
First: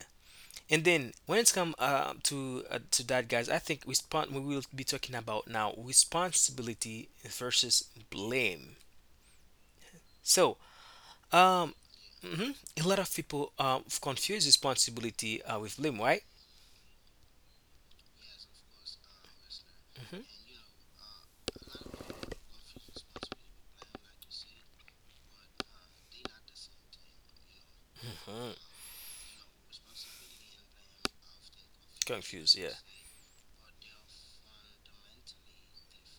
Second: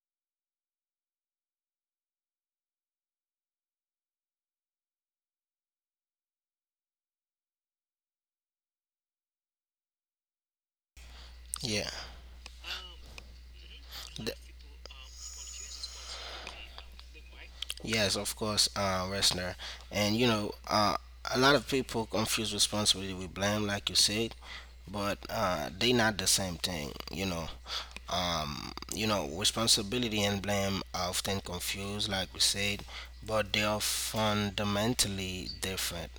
Speaker 1: And then when it's come to that, guys, I think we will be talking about now responsibility versus blame. So, um,
Speaker 2: Yeah.
Speaker 1: hmm a lot of people
Speaker 2: Th-
Speaker 1: confuse responsibility with blame, right?
Speaker 2: yes, of course, Westerner. And
Speaker 1: Mm-hmm.
Speaker 2: you know, uh, a lot of people confuse responsibility with blame, like you said, but they not the same thing.
Speaker 1: hmm mm
Speaker 2: Responsibility and blame are often confused, like we
Speaker 1: Confuse, yeah.
Speaker 2: said, but they are fundamentally different.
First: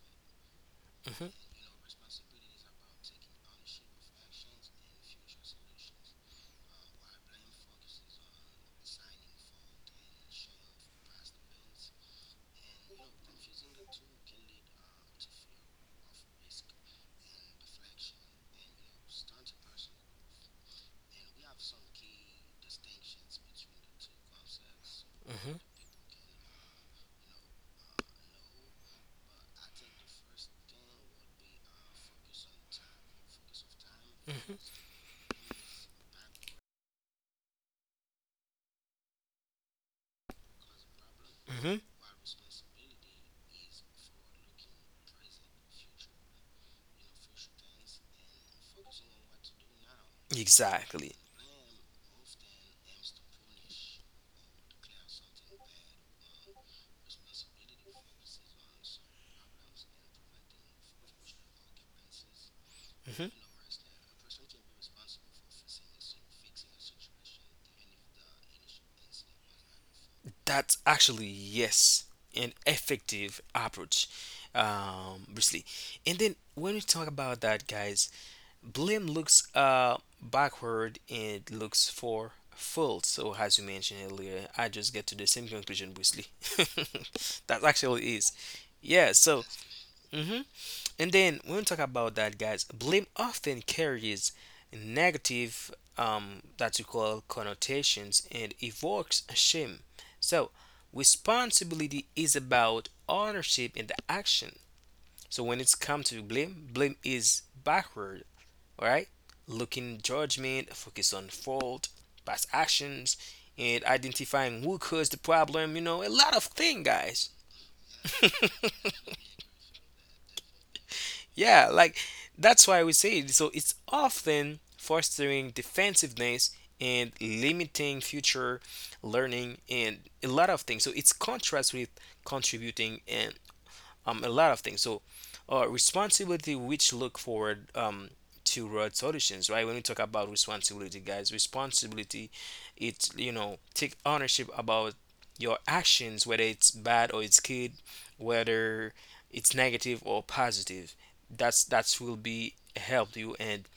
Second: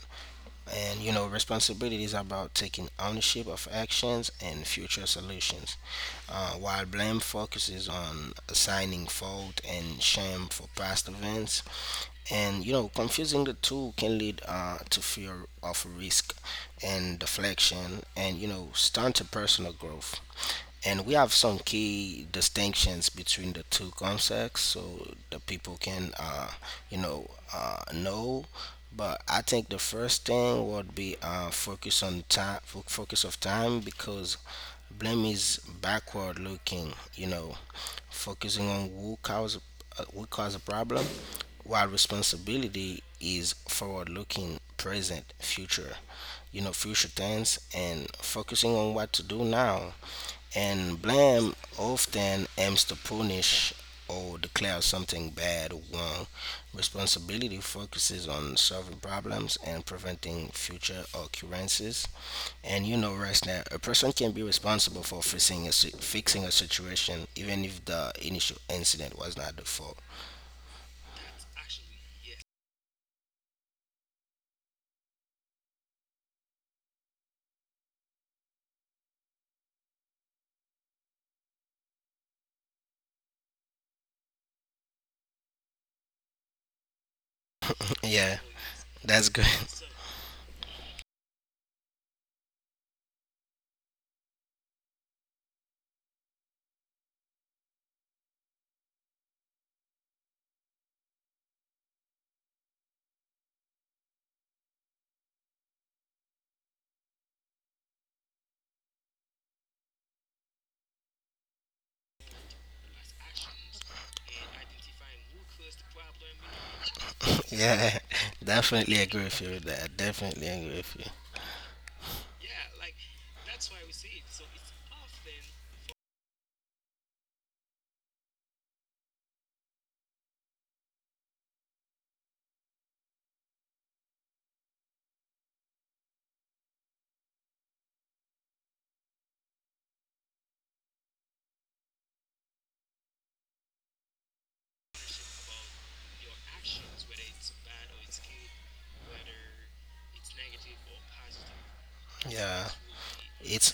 Speaker 2: And you know,
Speaker 1: hmm
Speaker 2: responsibility is about taking ownership of actions and future solutions, while blame focuses on assigning fault and shame for past events. And you know, confusing the two can lead to fear of risk and deflection, and you know, stunt a personal growth. And we have some key distinctions between the two concepts so the
Speaker 1: hmm
Speaker 2: people can, you know know. But I think the first thing would be focus on time, focus of time, because
Speaker 1: hmm
Speaker 2: blame is backward looking, you know, focusing on who caused a problem,
Speaker 1: hmm
Speaker 2: while responsibility is forward looking, present future, you know, future tense, and focusing on what to do now. And
Speaker 1: Exactly.
Speaker 2: blame often aims to punish or declare something bad or wrong. Responsibility focuses on solving problems and preventing future occurrences. And you know,
Speaker 1: hmm
Speaker 2: right now, a person can be responsible for fixing a situation even if the initial incident was not the fault.
Speaker 1: That's actually yes, an effective approach, Bruce Lee. And then when we talk about that, guys, blame looks backward and looks for fault. So as you mentioned earlier, I just get to the same conclusion, Bruce Lee. That actually is
Speaker 2: Yeah,
Speaker 1: yeah.
Speaker 2: that's
Speaker 1: So
Speaker 2: good.
Speaker 1: mhm. And then when we talk about that, guys, blame often carries negative, that we call connotations, and evokes shame. So responsibility is about ownership and the action. So when it's come to blame, blame is backward, all right? Looking judgment, focus on fault, past actions, and identifying who caused the problem. You know, a lot of things, guys.
Speaker 2: Yeah, definitely agree with you with that. Definitely agree with you.
Speaker 1: Yeah, like that's why we say it. So it's often fostering defensiveness and limiting future learning and a lot of things. So it's contrast with contributing and a lot of things. So, responsibility, which look forward to road solutions, right? When we talk about responsibility, guys, responsibility, it's you know take ownership about your actions, whether it's bad or it's good, whether it's negative or positive. That's will be
Speaker 2: Yeah.
Speaker 1: help you and
Speaker 2: It's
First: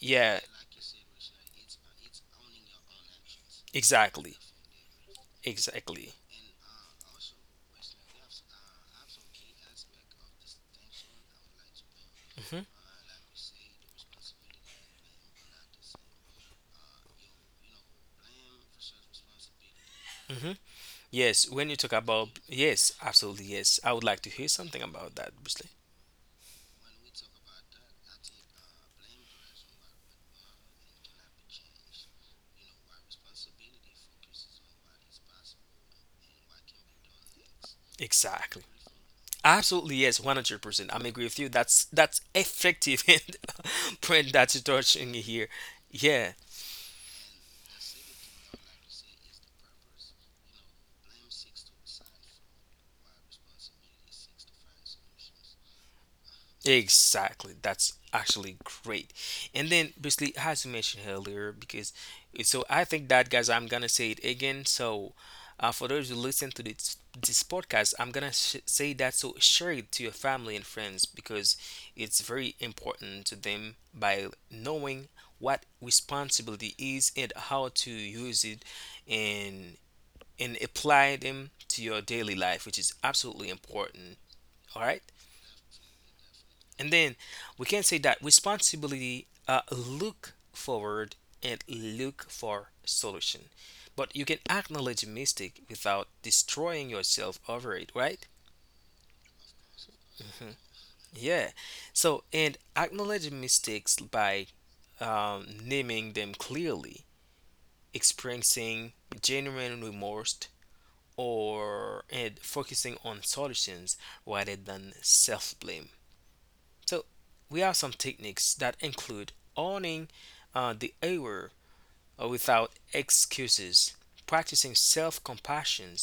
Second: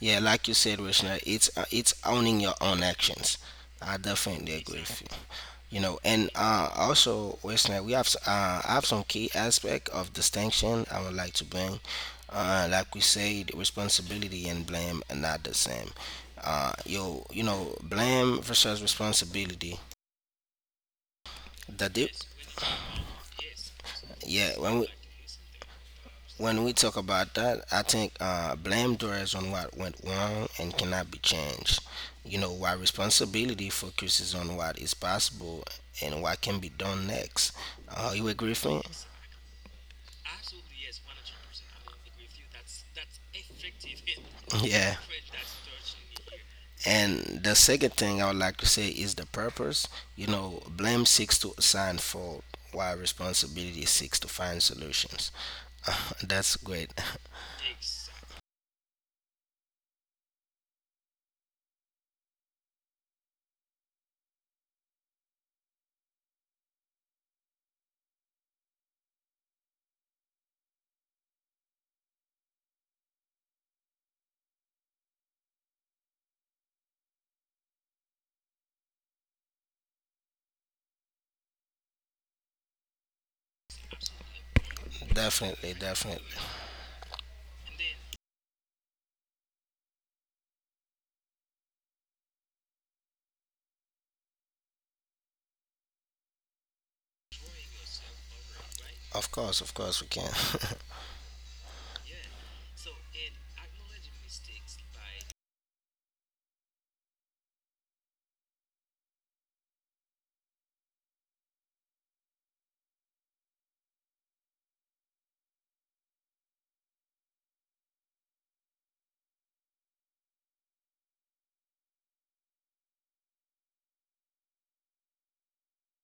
Speaker 2: yeah, like you said, Rishna, it's owning your own actions. I
Speaker 1: exactly,
Speaker 2: definitely agree with you. You know,
Speaker 1: exactly.
Speaker 2: and also, Rishna, I have some key aspect of distinction I would like to bring. Like we said, responsibility and blame are not the same. You know, blame versus responsibility.
Speaker 1: hmm Yes, when you
Speaker 2: The
Speaker 1: talk
Speaker 2: di-
Speaker 1: about yes, absolutely yes. I would like to hear
Speaker 2: yeah,
Speaker 1: something about that, Brusley.
Speaker 2: When we talk about that, I think blame dwells on what went wrong and cannot be changed. You know, while responsibility focuses on what is possible and what can be done next. You agree with
Speaker 1: Exactly.
Speaker 2: me?
Speaker 1: Absolutely yes, 100%. I'm agree with you. That's effective and point that you're
Speaker 2: Yeah.
Speaker 1: touching here. Yeah.
Speaker 2: And the second thing I would like to say is the purpose. You know, blame seeks to assign fault, while responsibility seeks to find solutions. That's great.
Speaker 1: Exactly. That's actually great. And then basically as you mentioned earlier, because so I think that guys I'm gonna say it again. So for those who listen to this podcast, I'm gonna say that so share it to your family and friends because it's very important to them by knowing what responsibility is and how to use it and and apply them to your daily life, which is absolutely important. All right.
Speaker 2: Definitely, definitely.
Speaker 1: And then we can say that responsibility look forward and look for solution. But you can acknowledge a mistake without destroying yourself over it, right?
Speaker 2: Of course, we can.
Speaker 1: Yeah. So and acknowledge mistakes by naming them clearly, experiencing genuine remorse, or and focusing on solutions rather than self blame. So we have some techniques that include owning the error without excuses, practicing self-compassion,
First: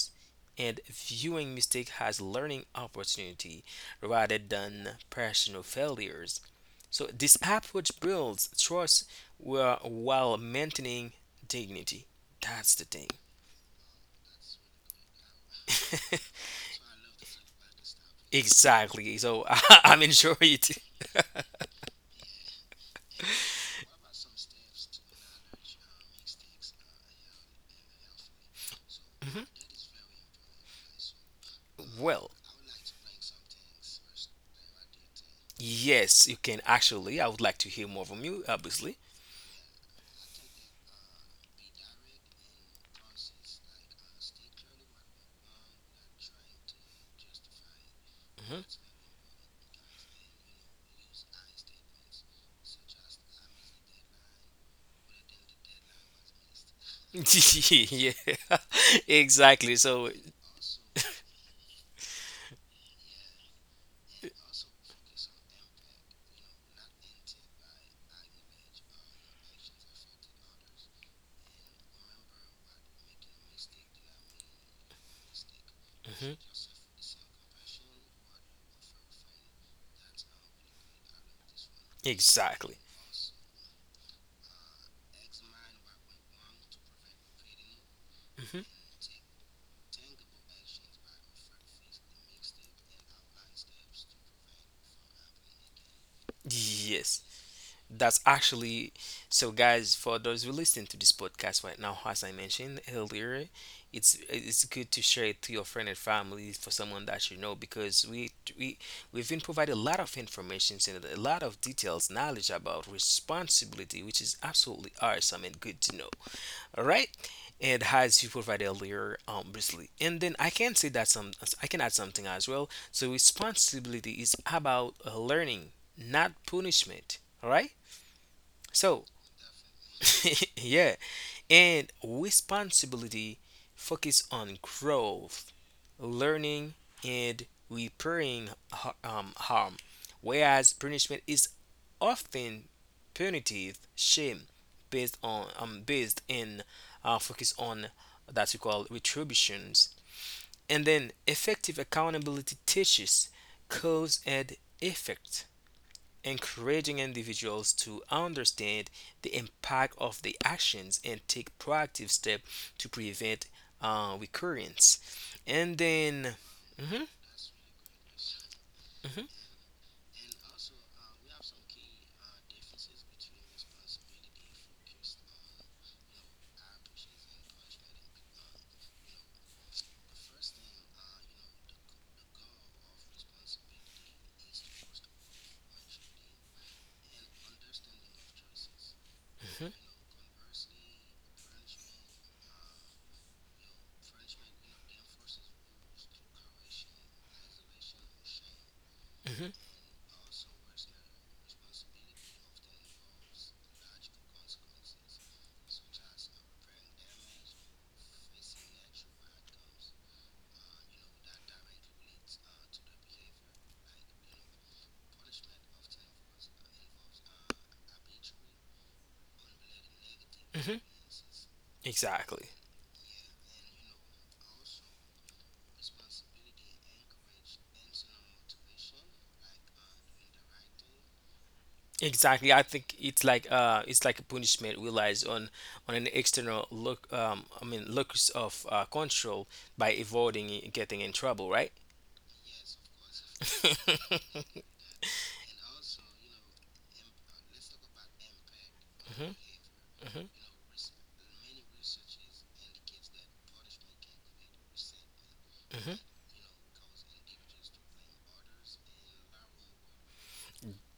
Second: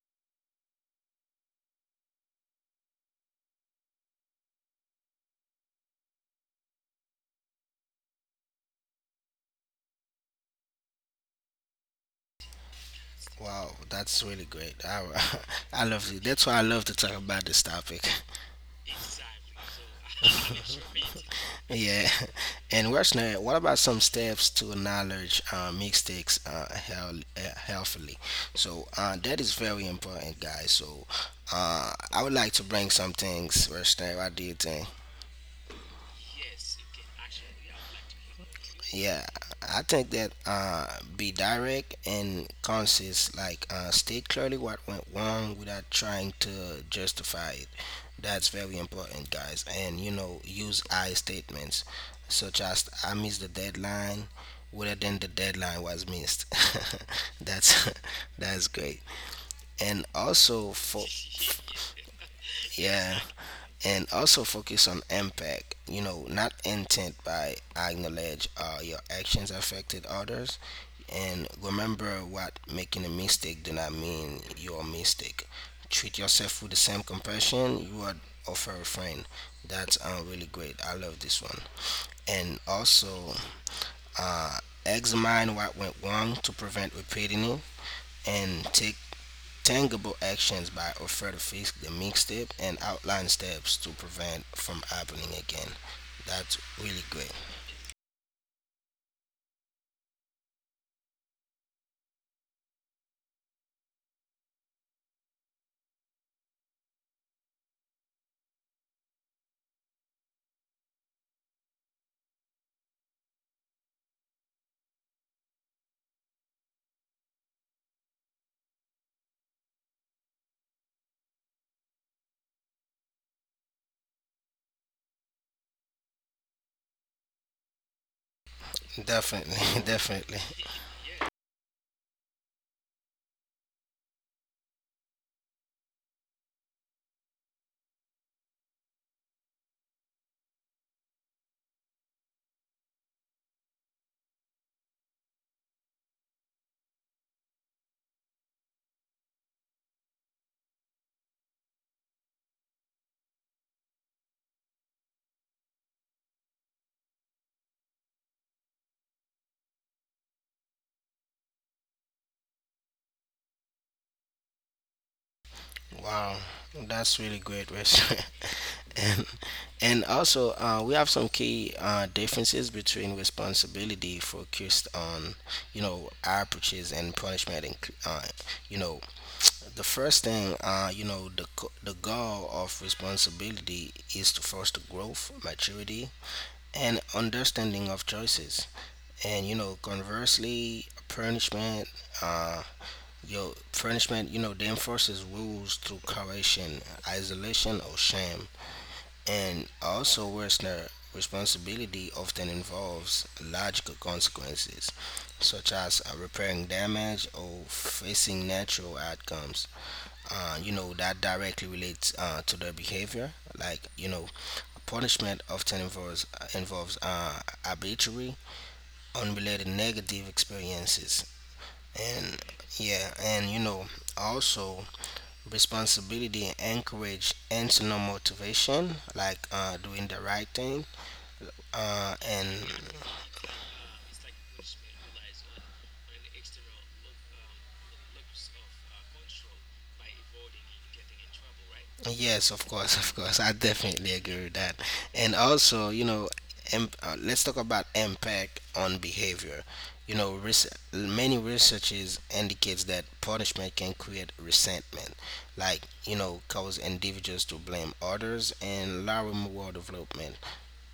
Speaker 1: and viewing mistake as learning opportunity rather than personal failures. So this approach builds trust while maintaining dignity. That's the thing.
Speaker 2: Wow, that's really great. I, I love it. That's why I love to talk about this topic.
Speaker 1: Exactly. So I'm enjoying it.
Speaker 2: Yeah. And what's next? What about some steps to knowledge mistakes, health, healthily? So that
Speaker 1: Mhm.
Speaker 2: is very important, guys. So I
Speaker 1: Well,
Speaker 2: would like to bring some things. Where's next? What do you think?
Speaker 1: yes, you can actually. I would like to hear more from you, obviously.
Speaker 2: Yeah, I think that, be direct and consist. Like, state clearly what went wrong without trying to justify it. That's
Speaker 1: hmm
Speaker 2: very important, guys. And you know, use I statements such as "I missed the deadline," rather than "the deadline was missed." That's
Speaker 1: yeah,
Speaker 2: that's great.
Speaker 1: exactly.
Speaker 2: And
Speaker 1: So,
Speaker 2: also for yeah, and also focus on impact. You know, not intent, by acknowledge your actions affected others, and remember what making a mistake do not mean you're a mistake. Treat
Speaker 1: mhm,
Speaker 2: yourself with the same compassion you would offer a friend. That's really great. I love this one. And
Speaker 1: exactly.
Speaker 2: also, uh, examine what went wrong to prevent repeating it, and
Speaker 1: hmm
Speaker 2: take tangible actions by offer to fix the mixtape and outline steps to prevent from happening again. That's really
Speaker 1: Yes,
Speaker 2: great.
Speaker 1: that's actually so, guys. For those who listen to this podcast right now, as I mentioned earlier, it's good to share it to your friend and family for someone that you know because we we've been provided a lot of information and a lot of details, knowledge about responsibility, which is absolutely awesome and good to know. All right. And as you provided earlier briefly, and then I can say that some I can add something as well. So responsibility is about learning, not punishment. All right, so
Speaker 2: Definitely, definitely.
Speaker 1: yeah. And responsibility focus on growth, learning, and repairing harm, whereas punishment is often punitive shame, based in focus on that we call retributions. And then effective accountability teaches cause and effect, encouraging individuals to understand the impact of the actions and take proactive steps to prevent recurrence. And then
Speaker 2: Wow,
Speaker 1: mhm,
Speaker 2: that's really great, Wes.
Speaker 1: mhm,
Speaker 2: and and also, we have some key differences between responsibility focused on, you know, our purchase and punishment. And uh, you know, the first thing, you know, the the goal of responsibility is to foster growth, maturity, and understanding of choices. And you
Speaker 1: mhm,
Speaker 2: know, conversely, punishment. Uh, Yo, punishment, you know, they enforce his rules through coercion, isolation, or shame.
Speaker 1: mhm,
Speaker 2: And also, worse, their responsibility often involves logical consequences, such as repairing damage or facing natural outcomes. You know, that directly relates to their behavior. Like, you know, punishment often involves arbitrary, unrelated negative
Speaker 1: mhm,
Speaker 2: experiences. And
Speaker 1: exactly.
Speaker 2: yeah, and you know, also responsibility encourage internal motivation, like doing the right thing. And
Speaker 1: Exactly. I think it's like a punishment relies on an external look I mean locus of control by avoiding getting in trouble, right?
Speaker 2: yes, of course, of course, I definitely agree with that. And also, you know, let's talk about impact on
Speaker 1: Hmm.
Speaker 2: behavior. You know, many researches indicates that punishment can create resentment, like
Speaker 1: Hmm.
Speaker 2: you know, cause individuals to blame others and lower moral development.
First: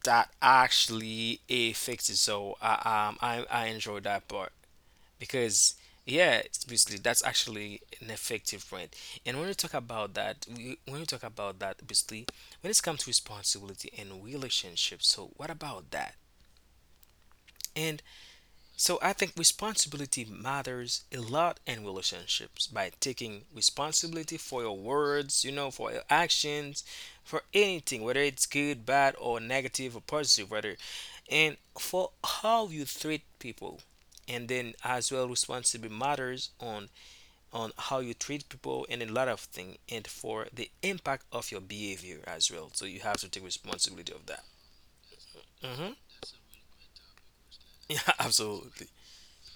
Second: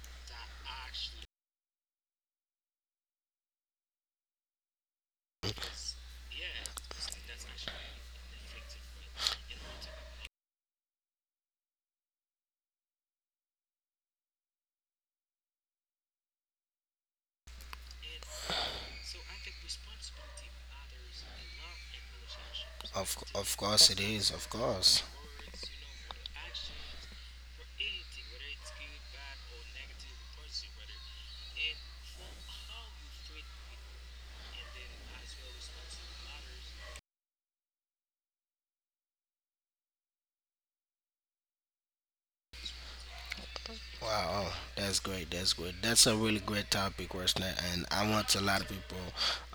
Speaker 1: That actually affects it. So I enjoy that part because yeah, it's basically that's actually an effective point. And when you talk about that, when you talk about that, basically when it comes to responsibility and relationships, so what about that? And so I think responsibility matters a lot in relationships by taking
Speaker 2: Of course it is.
Speaker 1: responsibility
Speaker 2: Of
Speaker 1: for your
Speaker 2: course.
Speaker 1: words, you know, for your actions, for anything, whether it's good, bad, or negative or positive, rather, and for how you treat people. And then as well, responsibility matters on how you treat people and a lot of things, and for the impact of your behavior as well. So you have to take responsibility of that.
Speaker 2: Wow, oh, that's great. That's great.
Speaker 1: Hmm.
Speaker 2: That's a really great topic, Rosna, and
Speaker 1: Yeah,
Speaker 2: I want a lot of
Speaker 1: absolutely,
Speaker 2: people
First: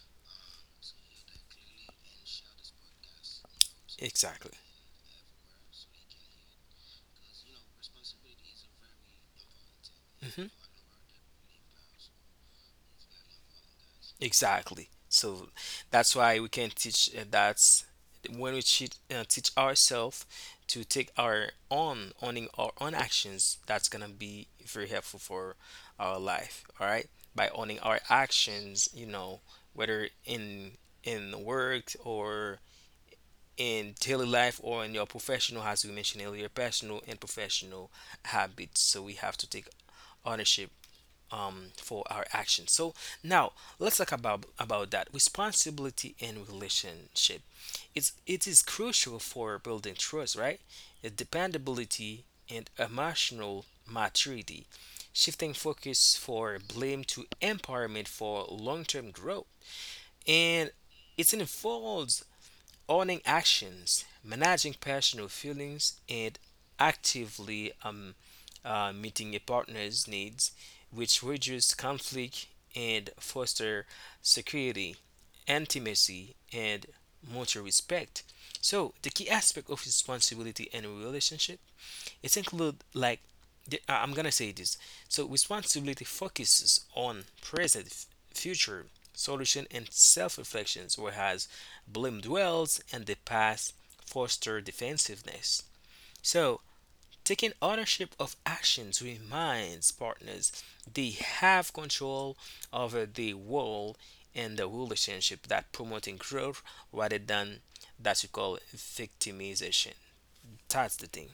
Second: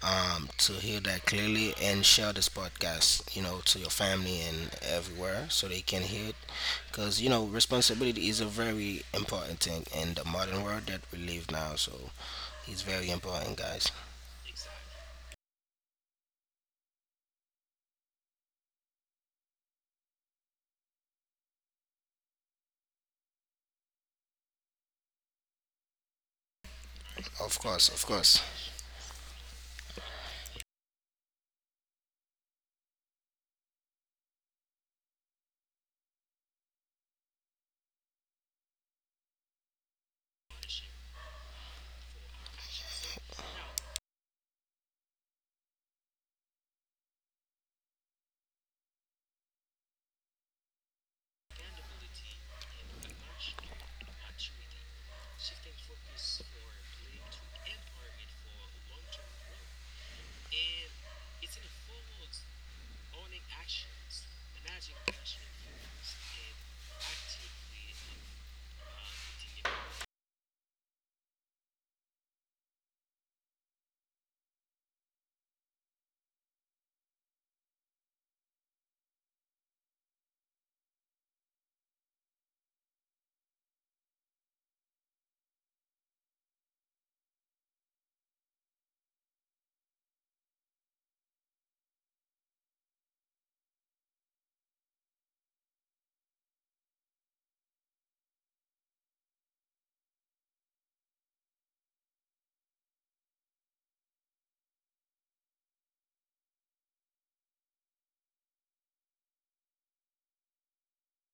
Speaker 2: to hear that clearly and share this podcast, you know, to your family
Speaker 1: exactly.
Speaker 2: and everywhere so they can hear it. Because you know, responsibility is a very important thing in the
Speaker 1: Hmm.
Speaker 2: modern world that we live now. So it's very important, guys.
Speaker 1: Exactly. So that's why we can teach that when we teach, ourselves to take our own owning our own actions, that's gonna be very helpful for our life. All right, by
Speaker 2: Of
Speaker 1: owning
Speaker 2: course,
Speaker 1: our
Speaker 2: of course.
Speaker 1: actions, you know, whether in work or in daily life or in your professional, as we mentioned earlier, personal and professional habits. So we have to take ownership for our actions. So now let's talk about that responsibility in relationship. It is crucial for building trust, right? Dependability and emotional maturity, shifting focus for blame to empowerment for long-term growth, and it involves owning actions, managing personal feelings, and actively meeting a partner's needs, which reduce conflict and foster security, intimacy, and mutual respect. So the key aspect of responsibility in a relationship, it include like I'm gonna say this. So responsibility focuses on present, future solution, and self-reflections, whereas blame dwells in the past, foster defensiveness. So taking ownership of actions reminds partners they have control over the world in the relationship that promoting growth rather than that you call victimization. That's the thing.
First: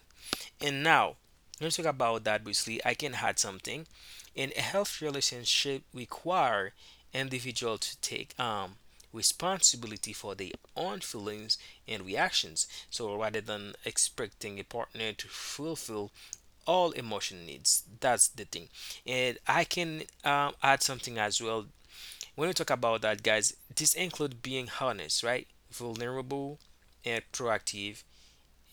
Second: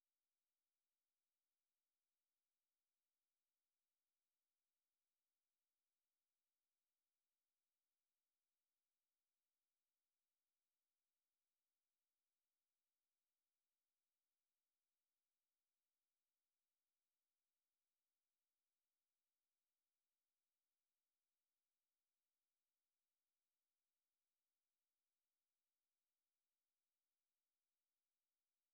Speaker 1: And now, let's talk about that briefly. I can add something. In a healthy relationship, require individual to take responsibility for their own feelings and reactions. So rather than expecting a partner to fulfill all emotion needs, that's the thing. And I can add something as well. When we talk about that, guys, this include being honest, right, vulnerable, and proactive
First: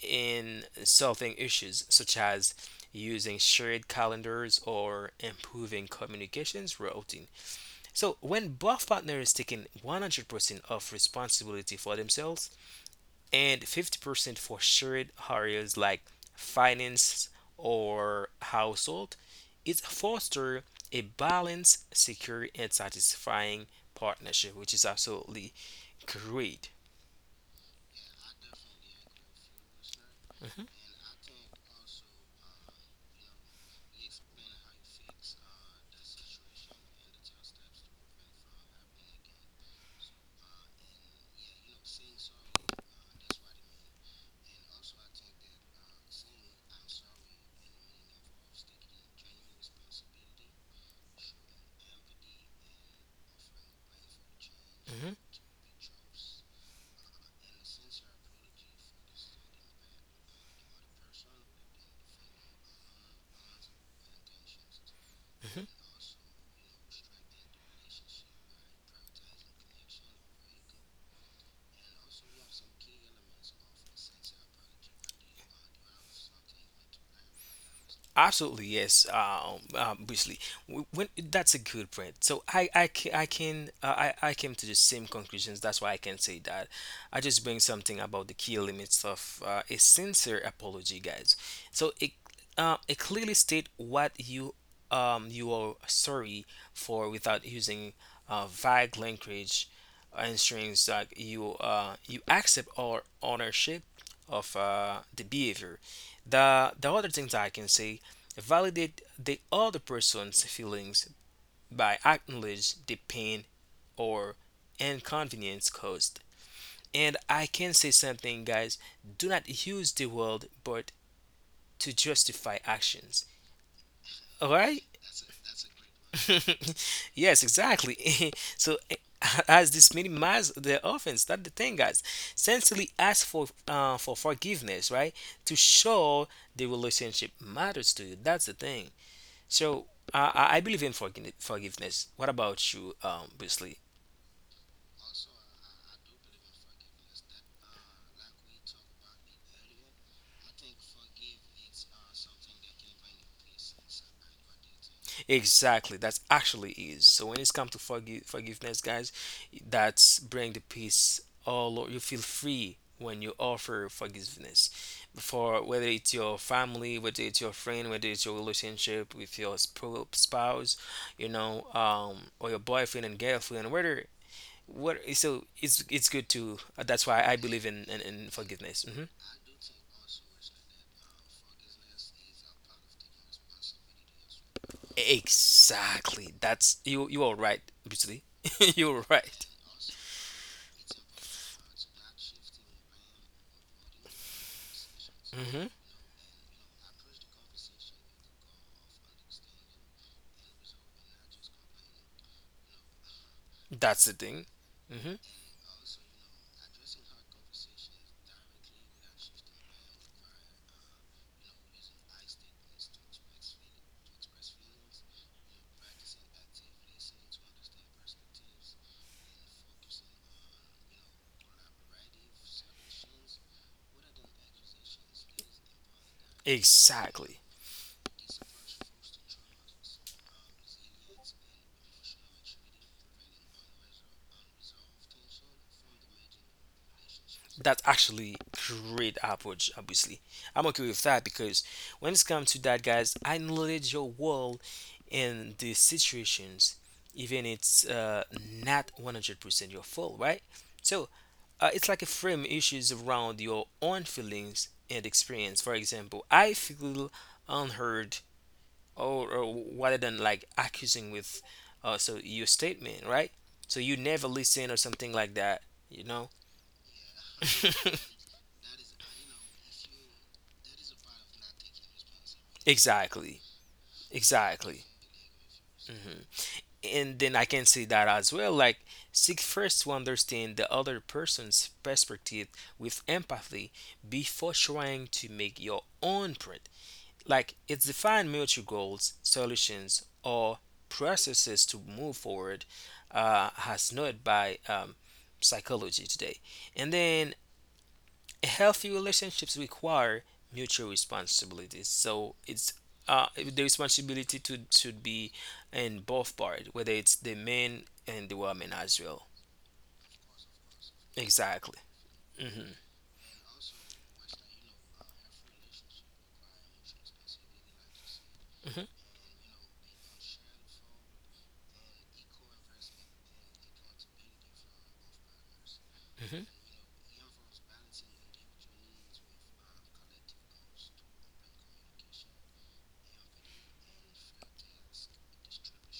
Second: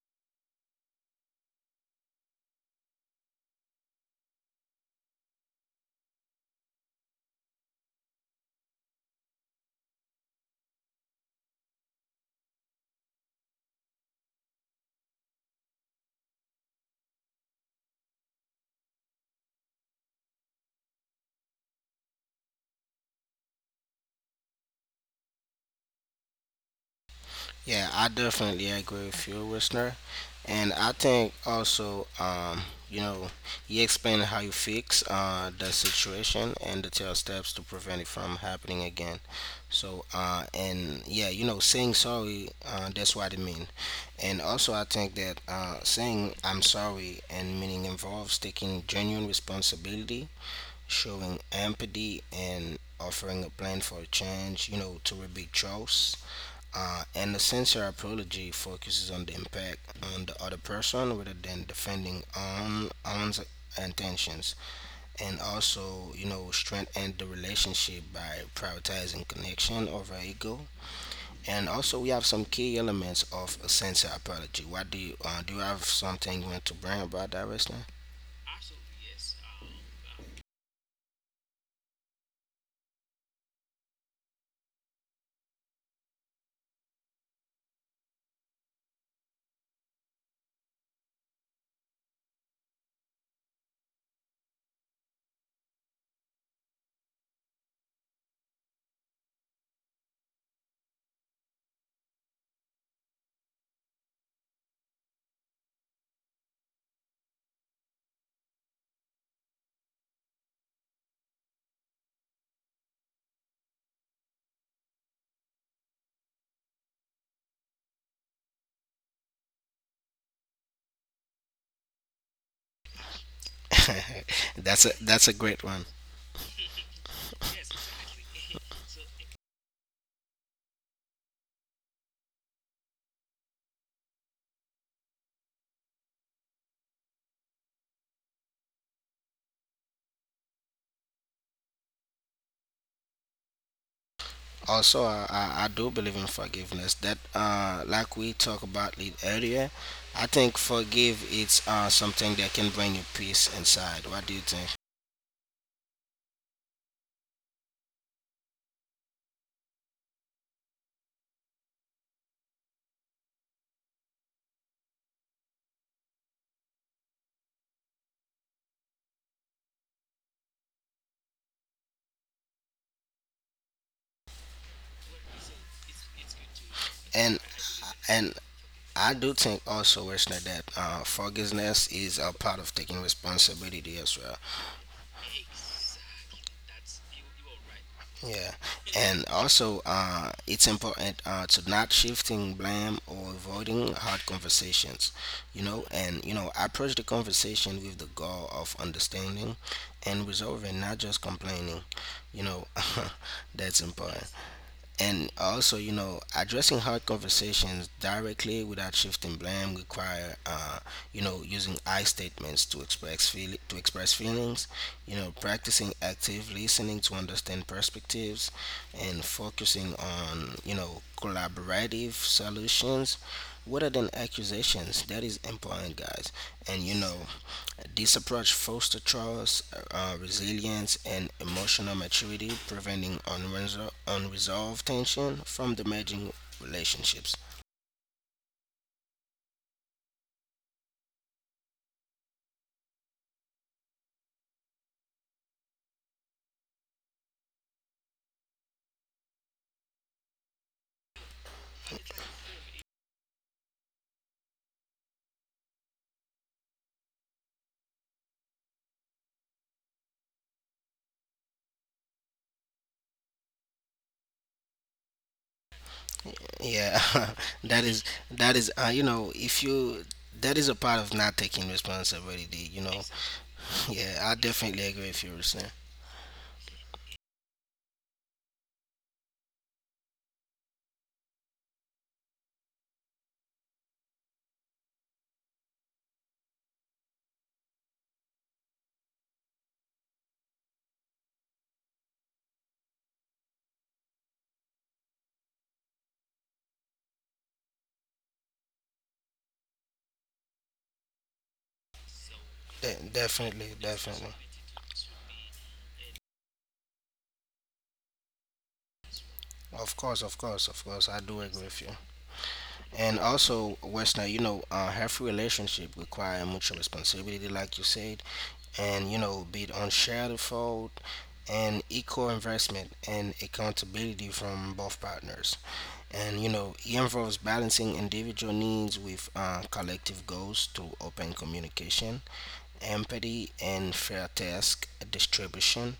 Speaker 1: in solving issues such as using shared calendars or improving communications routing. So when both partners taking 100% of responsibility for themselves and 50% for shared areas like finance or household. It fosters a balanced, secure, and satisfying partnership, which is absolutely great.
Speaker 2: Yeah, I definitely agree with you, listener.
Speaker 1: Mhm,
Speaker 2: And I think also, you know, you explain how you fix the situation and the tell steps to prevent it from happening again. So, and yeah, you know, saying sorry, that's what I mean. And also, I think that saying I'm sorry and meaning involves taking genuine responsibility, showing empathy, and offering a plan for a change, you know, to
Speaker 1: mhm,
Speaker 2: rebuild trust. And the sincere apology focuses on the impact on the other person rather than defending own intentions, and
Speaker 1: mhm.
Speaker 2: also you know strengthen the relationship by prioritizing connection over ego. And also, we have some key elements of a sincere apology. What do? You have something you want to bring about that, Wesley?
Speaker 1: Absolutely, yes. Briefly, when that's a good point. So I can, I came to the same conclusions. That's why I can say that. I just bring something about the key elements of a sincere apology, guys. So it clearly state what you are sorry for without using vague language, ensuring that you accept or ownership of the behavior. The other things I can say, validate the other person's feelings by acknowledging the pain or inconvenience caused. And I can say something, guys, do not use the word but to justify actions. All
Speaker 2: That's
Speaker 1: right?
Speaker 2: a great one.
Speaker 1: Yes, exactly. So, as this minimize the offense, that's the thing, guys. Sincerely ask for forgiveness, right? To show the relationship matters to you. That's the thing. So I believe in forgiveness. What about you, Beasley?
Speaker 2: Also I do believe in forgiveness that like we talked about it earlier. I think forgive it's something that can bring you peace inside. What do you think?
Speaker 1: Exactly, that's actually is. So when it's come to forgiveness, guys, that's bring the peace. You feel free when you offer forgiveness, for whether it's your family, whether it's your friend, whether it's your relationship with your spouse, you know, or your boyfriend and girlfriend, whether what. So it's good to. Uh, that's why
Speaker 2: and
Speaker 1: I believe in
Speaker 2: and
Speaker 1: forgiveness. Mm-hmm.
Speaker 2: i do think also, Wishna, that forgiveness is a part of taking responsibility as well.
Speaker 1: Exactly. That's you. You are right, obviously.
Speaker 2: Yeah,
Speaker 1: You're
Speaker 2: and
Speaker 1: right.
Speaker 2: also it's important to not shifting blame or avoiding hard conversations, you
Speaker 1: Hmm.
Speaker 2: know, and you know approach the conversation with the goal of understanding and resolving, not just complaining, you know, that's
Speaker 1: That's the
Speaker 2: important.
Speaker 1: thing. Hmm.
Speaker 2: And also, you know, addressing hard conversations directly without shifting blame require, you know, using I statements to express feelings, you know, practicing active listening to understand perspectives and focusing on, you know, collaborative solutions rather than accusations. That is important, guys. And, you know,
Speaker 1: Exactly.
Speaker 2: this approach fosters trust, resilience, and emotional maturity, preventing unresolved tension from damaging relationships.
Speaker 1: That's actually great approach. Obviously, I'm okay with that because when it's come to that, guys, I knowledge your world and the situations, even it's not 100% your fault, right? So it's like a frame issues around your own feelings and experience. For example, I feel unheard or rather than like accusing with so your statement, right? So you never listen or something like that, you know?
Speaker 2: Yeah, that is you know, if you, that is a part of not taking responsibility. You know,
Speaker 1: Exactly,
Speaker 2: yeah, I
Speaker 1: exactly.
Speaker 2: definitely agree with you, Ruslan.
Speaker 1: Hmm. And then I can see that as well. Like, seek first to understand the other person's perspective with empathy before trying to make your own like it's defined mutual goals, solutions, or processes to move forward, as noted by psychology today. And then healthy relationships require mutual responsibilities. So it's the
Speaker 2: Definitely, definitely.
Speaker 1: responsibility to should be in both parts, whether it's the men and the women as well.
Speaker 2: Of course, of course, of course, I do agree
Speaker 1: Exactly.
Speaker 2: with you.
Speaker 1: Hmm.
Speaker 2: And also, Westner, you know, a healthy relationship require mutual responsibility, like you said,
Speaker 1: Hmm.
Speaker 2: and you know, be it on shared fault and equal investment and accountability from both partners. And
Speaker 1: Hmm.
Speaker 2: you know, it involves balancing individual needs with collective goals through open communication, empathy, and fair task distribution.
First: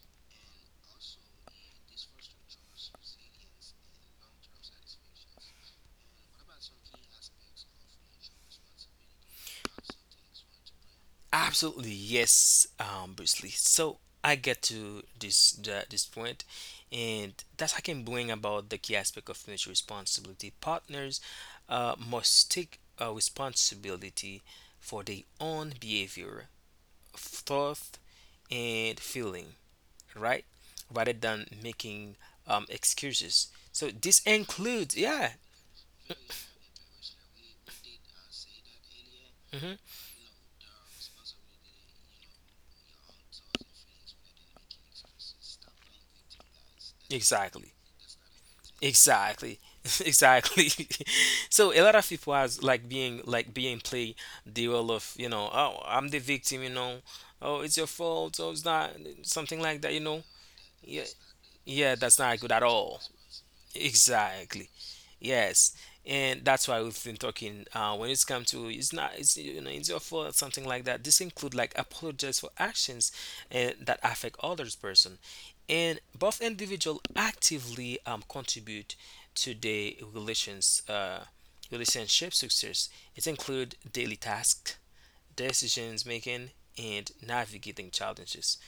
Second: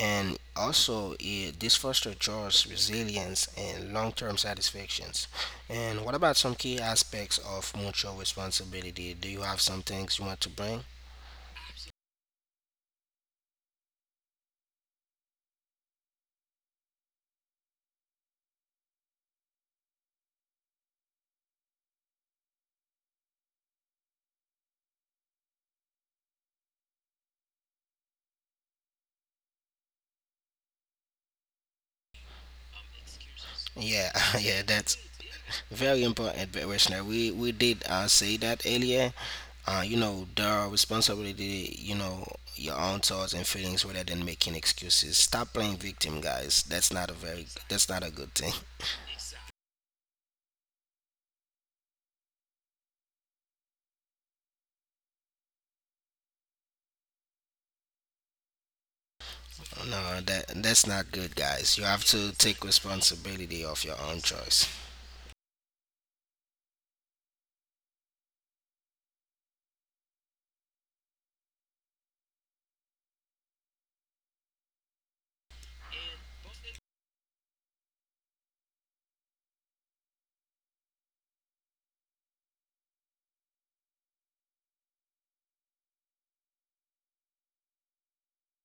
Speaker 2: And also it, this foster jobs resilience and long-term satisfactions. And what about some key aspects of mutual responsibility? Do you have some things you want to bring?
Speaker 1: Absolutely, yes, Bruce Lee. So I get to this the, this point, and that's I can bring about the key aspect of financial responsibility. Partners must take responsibility for their own behavior, thought, and feeling, right? Rather than making excuses. So
Speaker 2: Yeah,
Speaker 1: this
Speaker 2: yeah,
Speaker 1: includes,
Speaker 2: that's
Speaker 1: yeah.
Speaker 2: very important, but Listener, we did say that earlier.
Speaker 1: Hmm.
Speaker 2: You know, the responsibility, you know, your own thoughts and feelings rather than making excuses. Stop playing victim, guys. That's not a very,
Speaker 1: Exactly.
Speaker 2: that's not a good thing.
Speaker 1: Exactly. Exactly. So a lot of people has like being play the role of, you know, oh, I'm the victim, you know. Oh, it's your fault. Oh, it's not something like that, you know.
Speaker 2: No, that's
Speaker 1: Yeah,
Speaker 2: not good, guys. You
Speaker 1: yeah,
Speaker 2: have
Speaker 1: that's not
Speaker 2: to
Speaker 1: good at
Speaker 2: take
Speaker 1: all.
Speaker 2: responsibility of your own
Speaker 1: Exactly.
Speaker 2: choice.
Speaker 1: Yes, and that's why we've been talking. When it's come to it's not it's, you know, it's your fault, something like that. This include like apologize for actions that affect others person, and both individual actively contribute to the relationship success. It include daily tasks, decisions making, and navigating challenges.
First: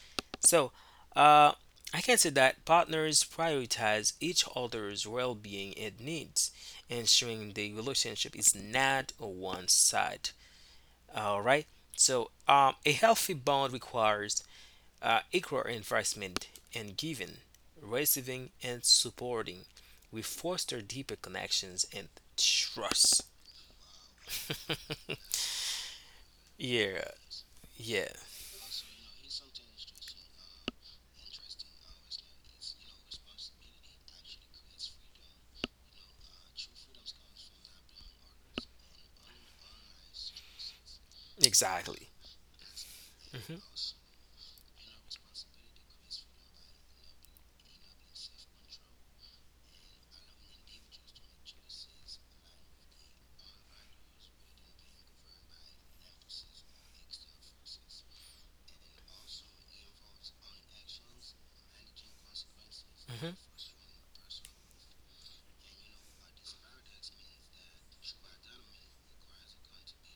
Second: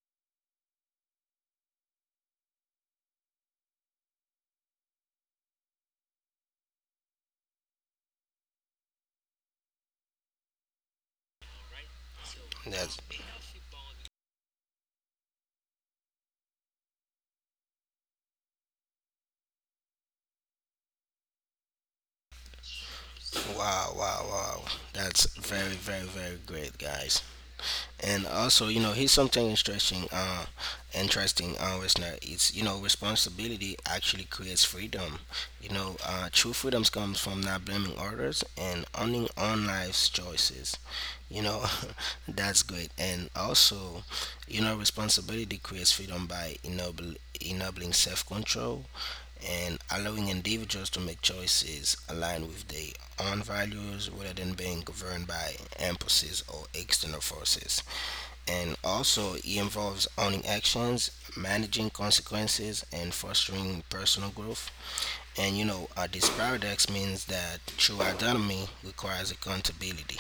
Speaker 1: So, uh, I can say that partners prioritize each other's well being and needs, ensuring the relationship is not a one side. All right. So, a
Speaker 2: That's
Speaker 1: healthy bond requires equal investment in giving, receiving, and supporting. We foster deeper connections and trust.
Speaker 2: wow, wow, wow. That's very, very, very great,
Speaker 1: Yeah,
Speaker 2: guys.
Speaker 1: yeah,
Speaker 2: And also, you know, here's something interesting. Interesting, listener. It's, you know, responsibility actually creates freedom. You know, true freedoms comes from not blaming others and owning own life's choices. You know,
Speaker 1: exactly.
Speaker 2: that's great. And
Speaker 1: Hmm.
Speaker 2: also, you know, responsibility creates freedom by enabling self-control and allowing individuals to make choices aligned with their own values rather than being governed by impulses or external forces. And also it involves owning actions, managing consequences, and fostering personal growth. And you know, this paradox means that true autonomy requires accountability.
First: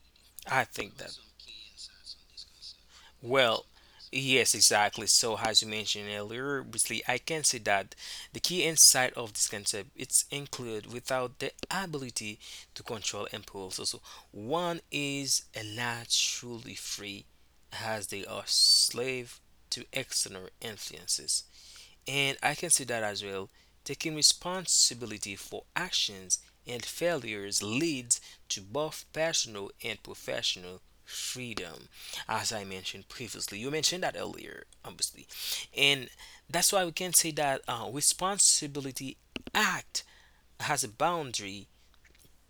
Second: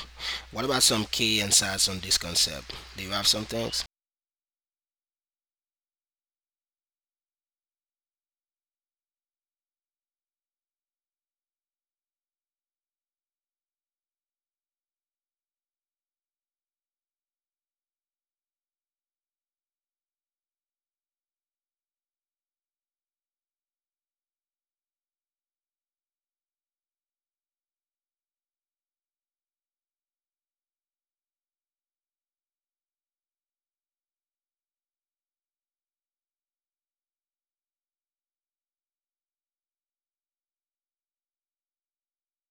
Speaker 2: What
Speaker 1: I
Speaker 2: about
Speaker 1: think
Speaker 2: some
Speaker 1: that.
Speaker 2: key insights on this concept? Do you have
Speaker 1: Well,
Speaker 2: something?
Speaker 1: yes, exactly. So, as you mentioned earlier, obviously, I can say that the key insight of this concept it's included without the ability to control impulse. Also, one is naturally free, as they are slave to external influences. And I can see that as well. Taking responsibility for actions and failures leads to both personal and professional freedom, as I mentioned previously. You mentioned that earlier, obviously. And that's why we can say that responsibility act has a boundary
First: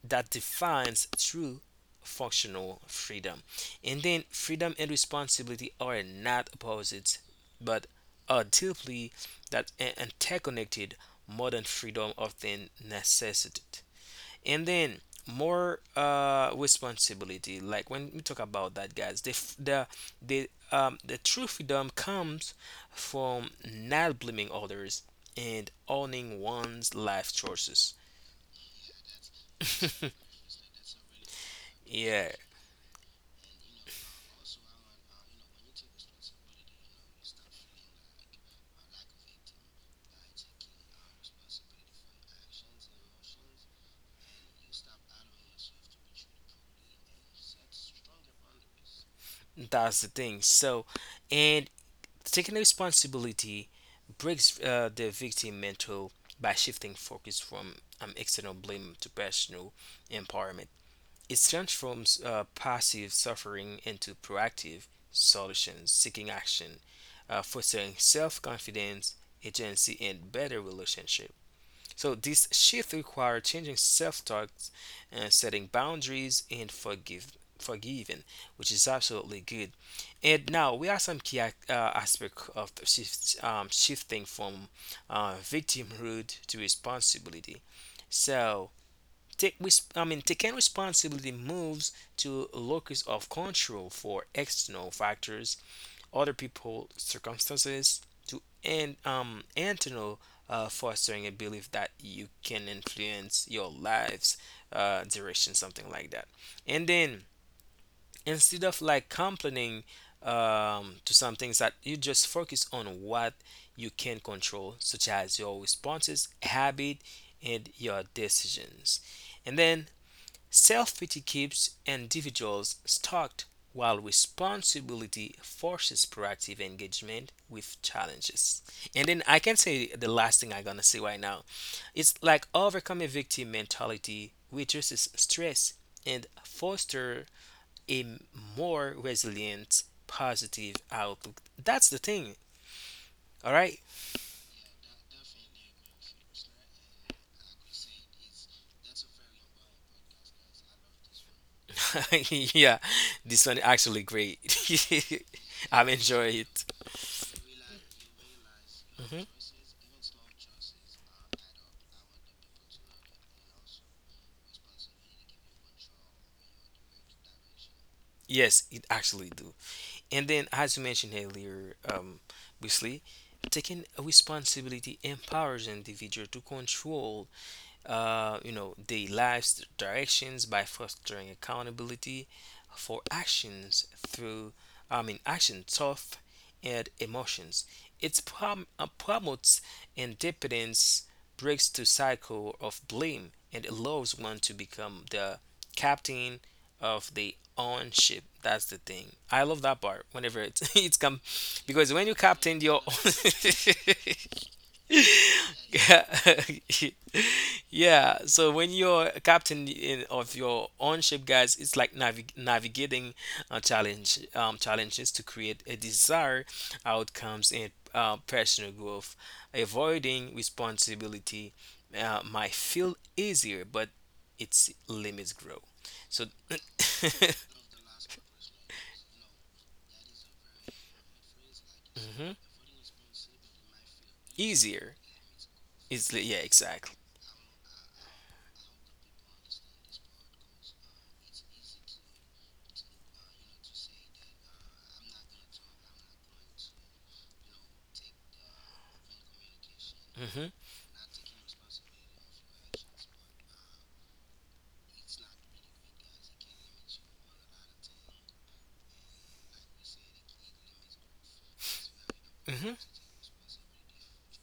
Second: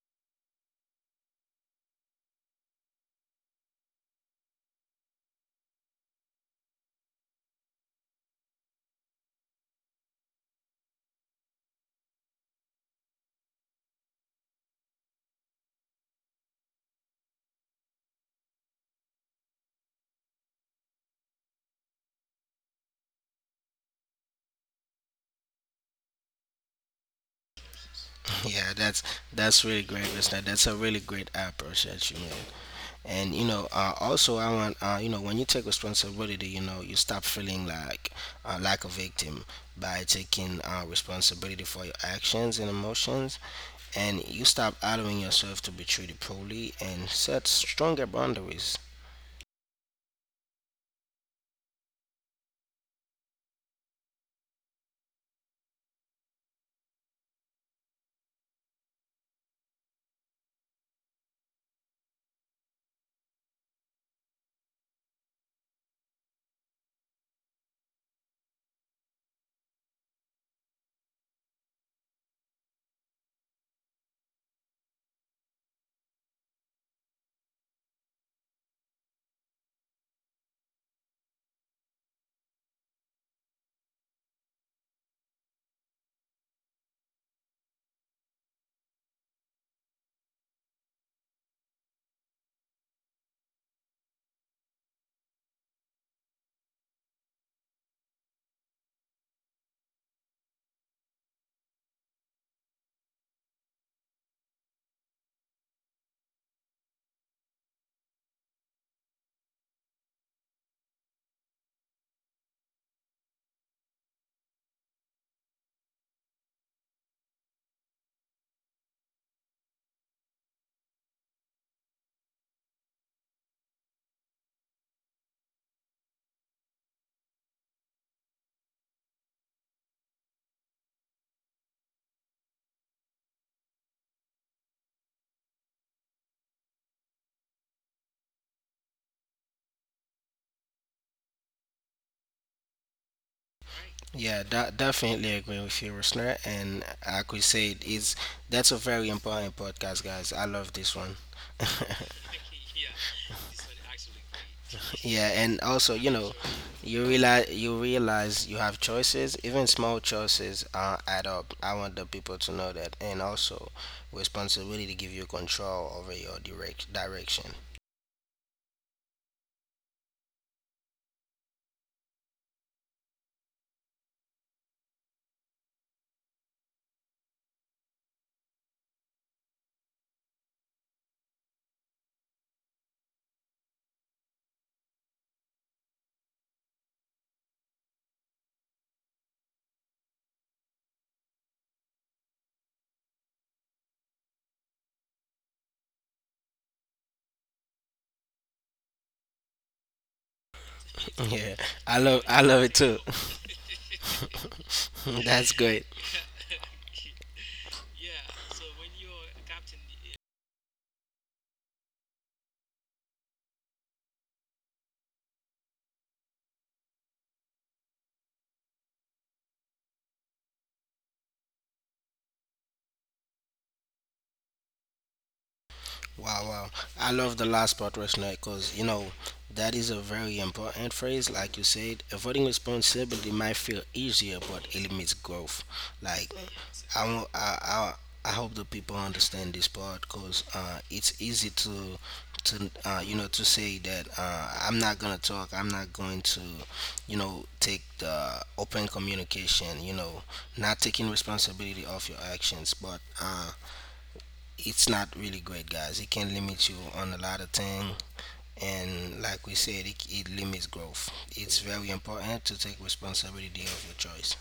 Speaker 1: that defines true functional freedom. And then freedom and responsibility are not opposites, but are deeply interconnected. Modern freedom often necessitates. And then more responsibility. Like when we talk about that, guys, the f- the true freedom comes from not blaming others and owning one's life choices.
Speaker 2: Yeah, that's really great, listener. That's a really great approach that you
Speaker 1: Yeah,
Speaker 2: made. And you know, also I want, you know, when you take responsibility, you know, you stop feeling like a victim by taking responsibility for your actions and emotions, and you stop allowing yourself to be treated poorly and set stronger boundaries.
Speaker 1: that's the thing. So, and taking responsibility breaks the victim mental by shifting focus from external blame to personal empowerment. It transforms passive suffering into proactive solutions, seeking action, fostering self confidence, agency, and better relationships. So this shift requires changing self-talk, setting boundaries, and forgive forgiving, which is absolutely good. And now we have some aspect of the shift, shifting from victimhood to responsibility. So I mean taking responsibility moves to a locus of control for external factors, other people's circumstances, to and to know fostering a belief that you can influence your life's direction, something like that. And then instead of like complaining to some things, that you just focus on what you can control such as your responses habit and your decisions. And then self pity keeps individuals stuck, while responsibility forces proactive engagement with challenges. And then I can say the last thing I'm gonna say right now. It's like overcome a victim mentality reduces stress and foster a more resilient positive outlook. That's the thing. All right.
Speaker 2: Yeah, that definitely agree with you, listener. And like we said, it's that's a very important podcast, guys. I love this one.
Speaker 1: Yeah, this one actually great.
Speaker 2: Yeah, and
Speaker 1: I'm
Speaker 2: also, you
Speaker 1: enjoying
Speaker 2: know,
Speaker 1: it.
Speaker 2: you realize you have
Speaker 1: Mhm.
Speaker 2: choices. Even small choices add up. I want the people to know that, and also responsibility to give you control over your direction.
Speaker 1: Yes, it actually do. And then, as you mentioned earlier, Wesley, taking a responsibility empowers individual to control you know, their lives directions by fostering accountability for actions through, I mean, action thought and emotions. It promotes independence, breaks the cycle of blame, and allows one to become the captain of the own ship. That's the thing. I love that part. Whenever it's it's come,
Speaker 2: Yeah,
Speaker 1: because when
Speaker 2: I
Speaker 1: you
Speaker 2: love
Speaker 1: captain your
Speaker 2: it too.
Speaker 1: own.
Speaker 2: That's great.
Speaker 1: Yeah, so when you're a captain of your own ship, guys, it's like navigating a challenges to create a desired outcomes and personal growth. Avoiding responsibility might feel easier but its limits grow. So
Speaker 2: Wow, wow. I love the last part, Reshna, because, you know, that is a very important phrase. Like you said,
Speaker 1: mhm.
Speaker 2: avoiding responsibility might feel easier, but it
Speaker 1: Easier
Speaker 2: limits growth.
Speaker 1: is
Speaker 2: Like,
Speaker 1: yeah exactly.
Speaker 2: I, wa- I hope the people understand this part because it's easy to, you know, to say that I'm not going to talk, I'm not going to, you know, take the open communication, you know,
Speaker 1: Hmm.
Speaker 2: not taking responsibility of your actions. But, it's not really great, guys. It can limit you on a lot of things, and like we said, it limits growth. It's very important to take responsibility of your choice.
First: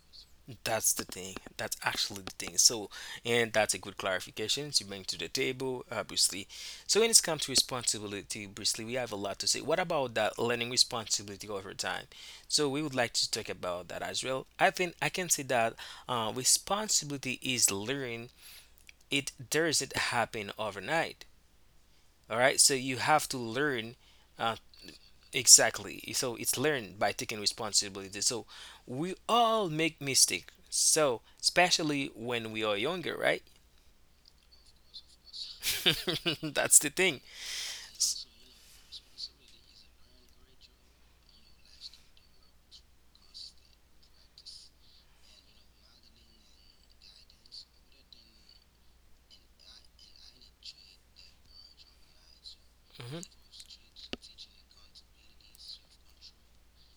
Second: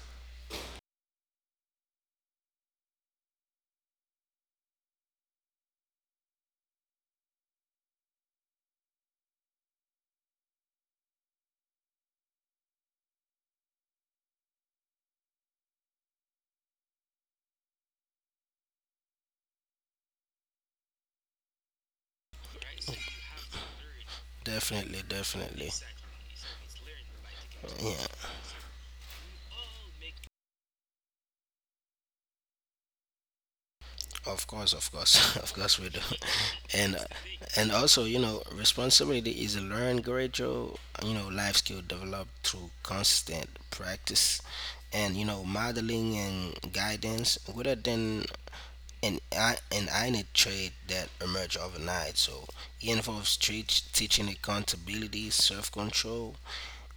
Speaker 1: That's the thing. That's actually the thing. So, and that's a good clarification you bring to the table, obviously. So, when it's come to responsibility, obviously, we have a lot to say. What about that learning responsibility over time? So, we would like to talk about that as well. I think I can say that responsibility is learning. It doesn't happen overnight. All right. So, you have to learn uh,
Speaker 2: Definitely, definitely.
Speaker 1: exactly. So it's learned by taking
Speaker 2: Yeah,
Speaker 1: responsibility. So we all make mistakes. So especially when we are younger, right?
Speaker 2: of course, of course we do.
Speaker 1: That's the
Speaker 2: And uh,
Speaker 1: thing.
Speaker 2: and also, you know, responsibility is a learned gradual, you know, life skill developed through constant practice and you know modeling and guidance rather than and I need trade that emerge overnight. So it
Speaker 1: Mm-hmm,
Speaker 2: involves teaching accountability, self-control,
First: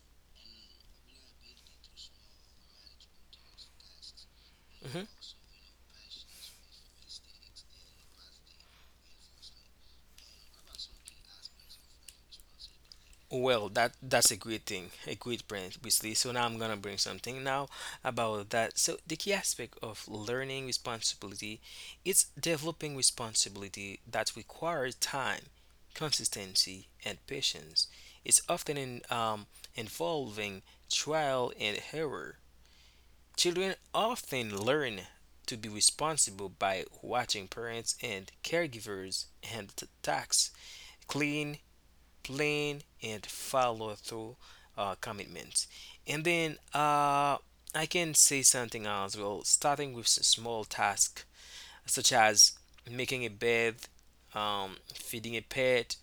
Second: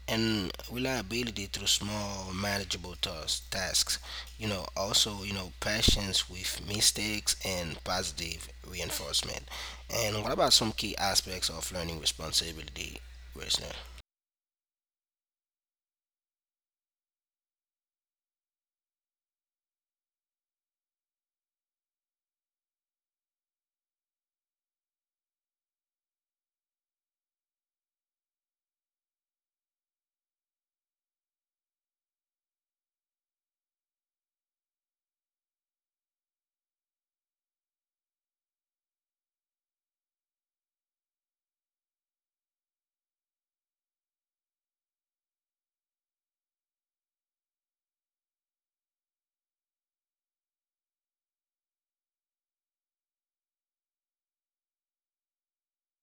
Speaker 2: and reliability through small, manageable tasks. You know,
Speaker 1: mm-hmm.
Speaker 2: also you know patience with mistakes and positive reinforcement. And what about some key aspects of learning responsibility,
Speaker 1: Well,
Speaker 2: Reznor?
Speaker 1: that's a great thing, a great point, basically. So now I'm gonna bring something now about that. So the key aspect of learning responsibility is developing responsibility that requires time, consistency, and patience. It's often involving trial and error. Children often learn to be responsible by watching parents and caregivers and tasks, clean, plan, and follow through commitments. And then I can say something as well, starting with small tasks such as making a bed, feeding a pet,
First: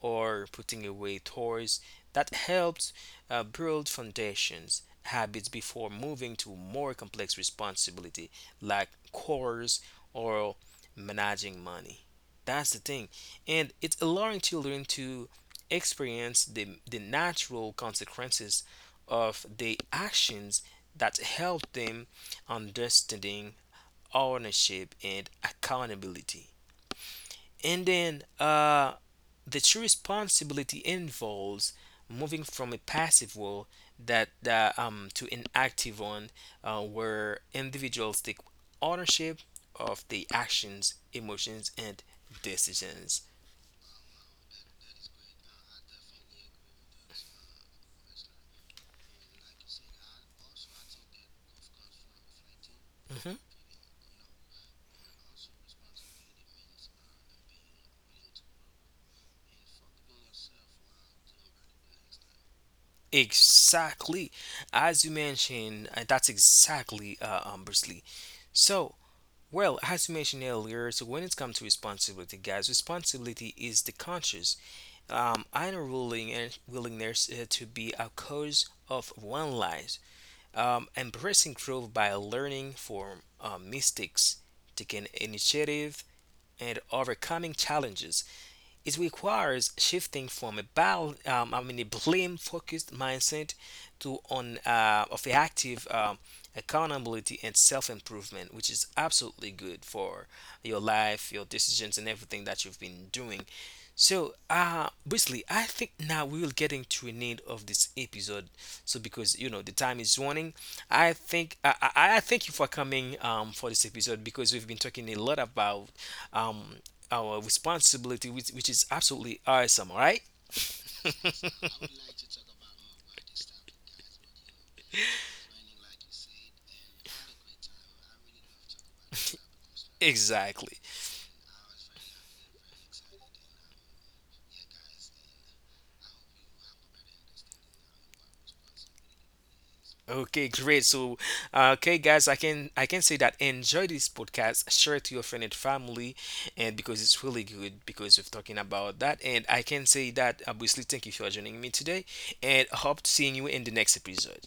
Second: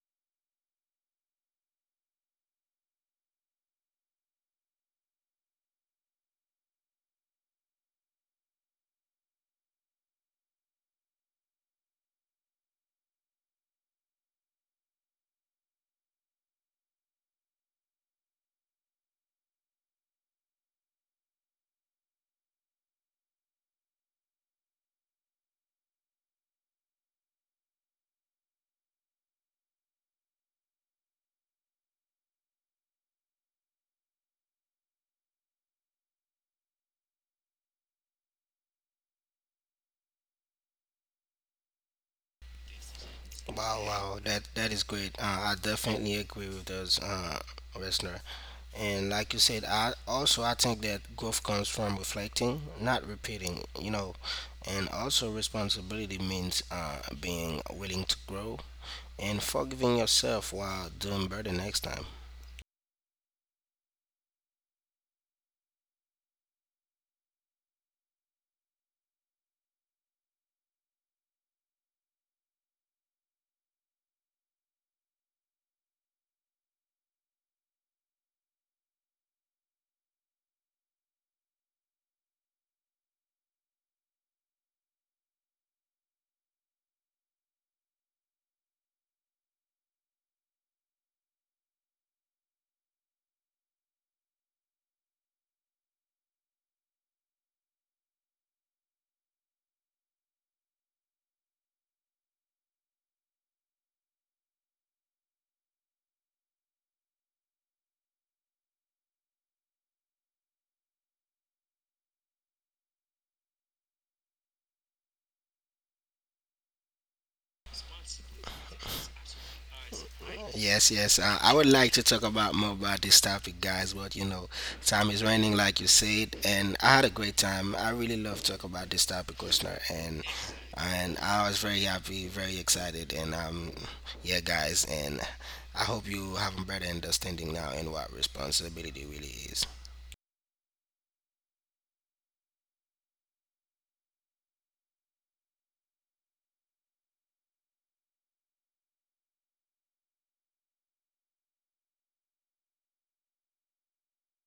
Speaker 1: or putting away toys that helped build foundations habits before moving to more complex responsibility like chores or managing money. That's the thing. And it's allowing children to experience the natural consequences of the actions that help them understanding ownership and accountability. And then the true responsibility involves moving from a passive role that to an active one where individuals take ownership of the actions, emotions, and decisions.
Speaker 2: Wow, wow, that is great. I definitely agree with those, listener. And like you said, I also I think that growth comes from reflecting, not
Speaker 1: Hmm.
Speaker 2: repeating. You know, and also responsibility means being willing to grow and forgiving yourself while doing better next time.
Speaker 1: Exactly, as you mentioned, that's exactly Bruce Lee. So, well, as you mentioned earlier, so when it comes to responsibility, guys, responsibility is the conscious unwilling and willingness to be a cause of one lies, embracing growth by learning from mistakes, taking initiative, and overcoming challenges. It requires shifting from a I mean a blame-focused mindset to on of a active accountability and self-improvement, which is absolutely good for your life, your decisions, and everything that you've been doing. So, basically, I think now we will get into an end of this episode. So, because you know the time is running, I think I thank you for coming for this episode because we've been talking a lot about um our responsibility, which is absolutely awesome, all right?
Speaker 2: Yes, yes. I would like to talk about more about this topic, guys. But you know, time is running, like you said, and I had a great time. I really love talk about this topic, listener, and
Speaker 1: Exactly.
Speaker 2: I was very happy, very excited, and yeah, guys, and I hope you have a better understanding now in what responsibility really is.
Speaker 1: Okay, great. So, okay, guys, I can say that enjoy this podcast, share it to your friend and family, and because it's really good because we're talking about that, and I can say that obviously thank you for joining me today, and hope seeing you in the next episode.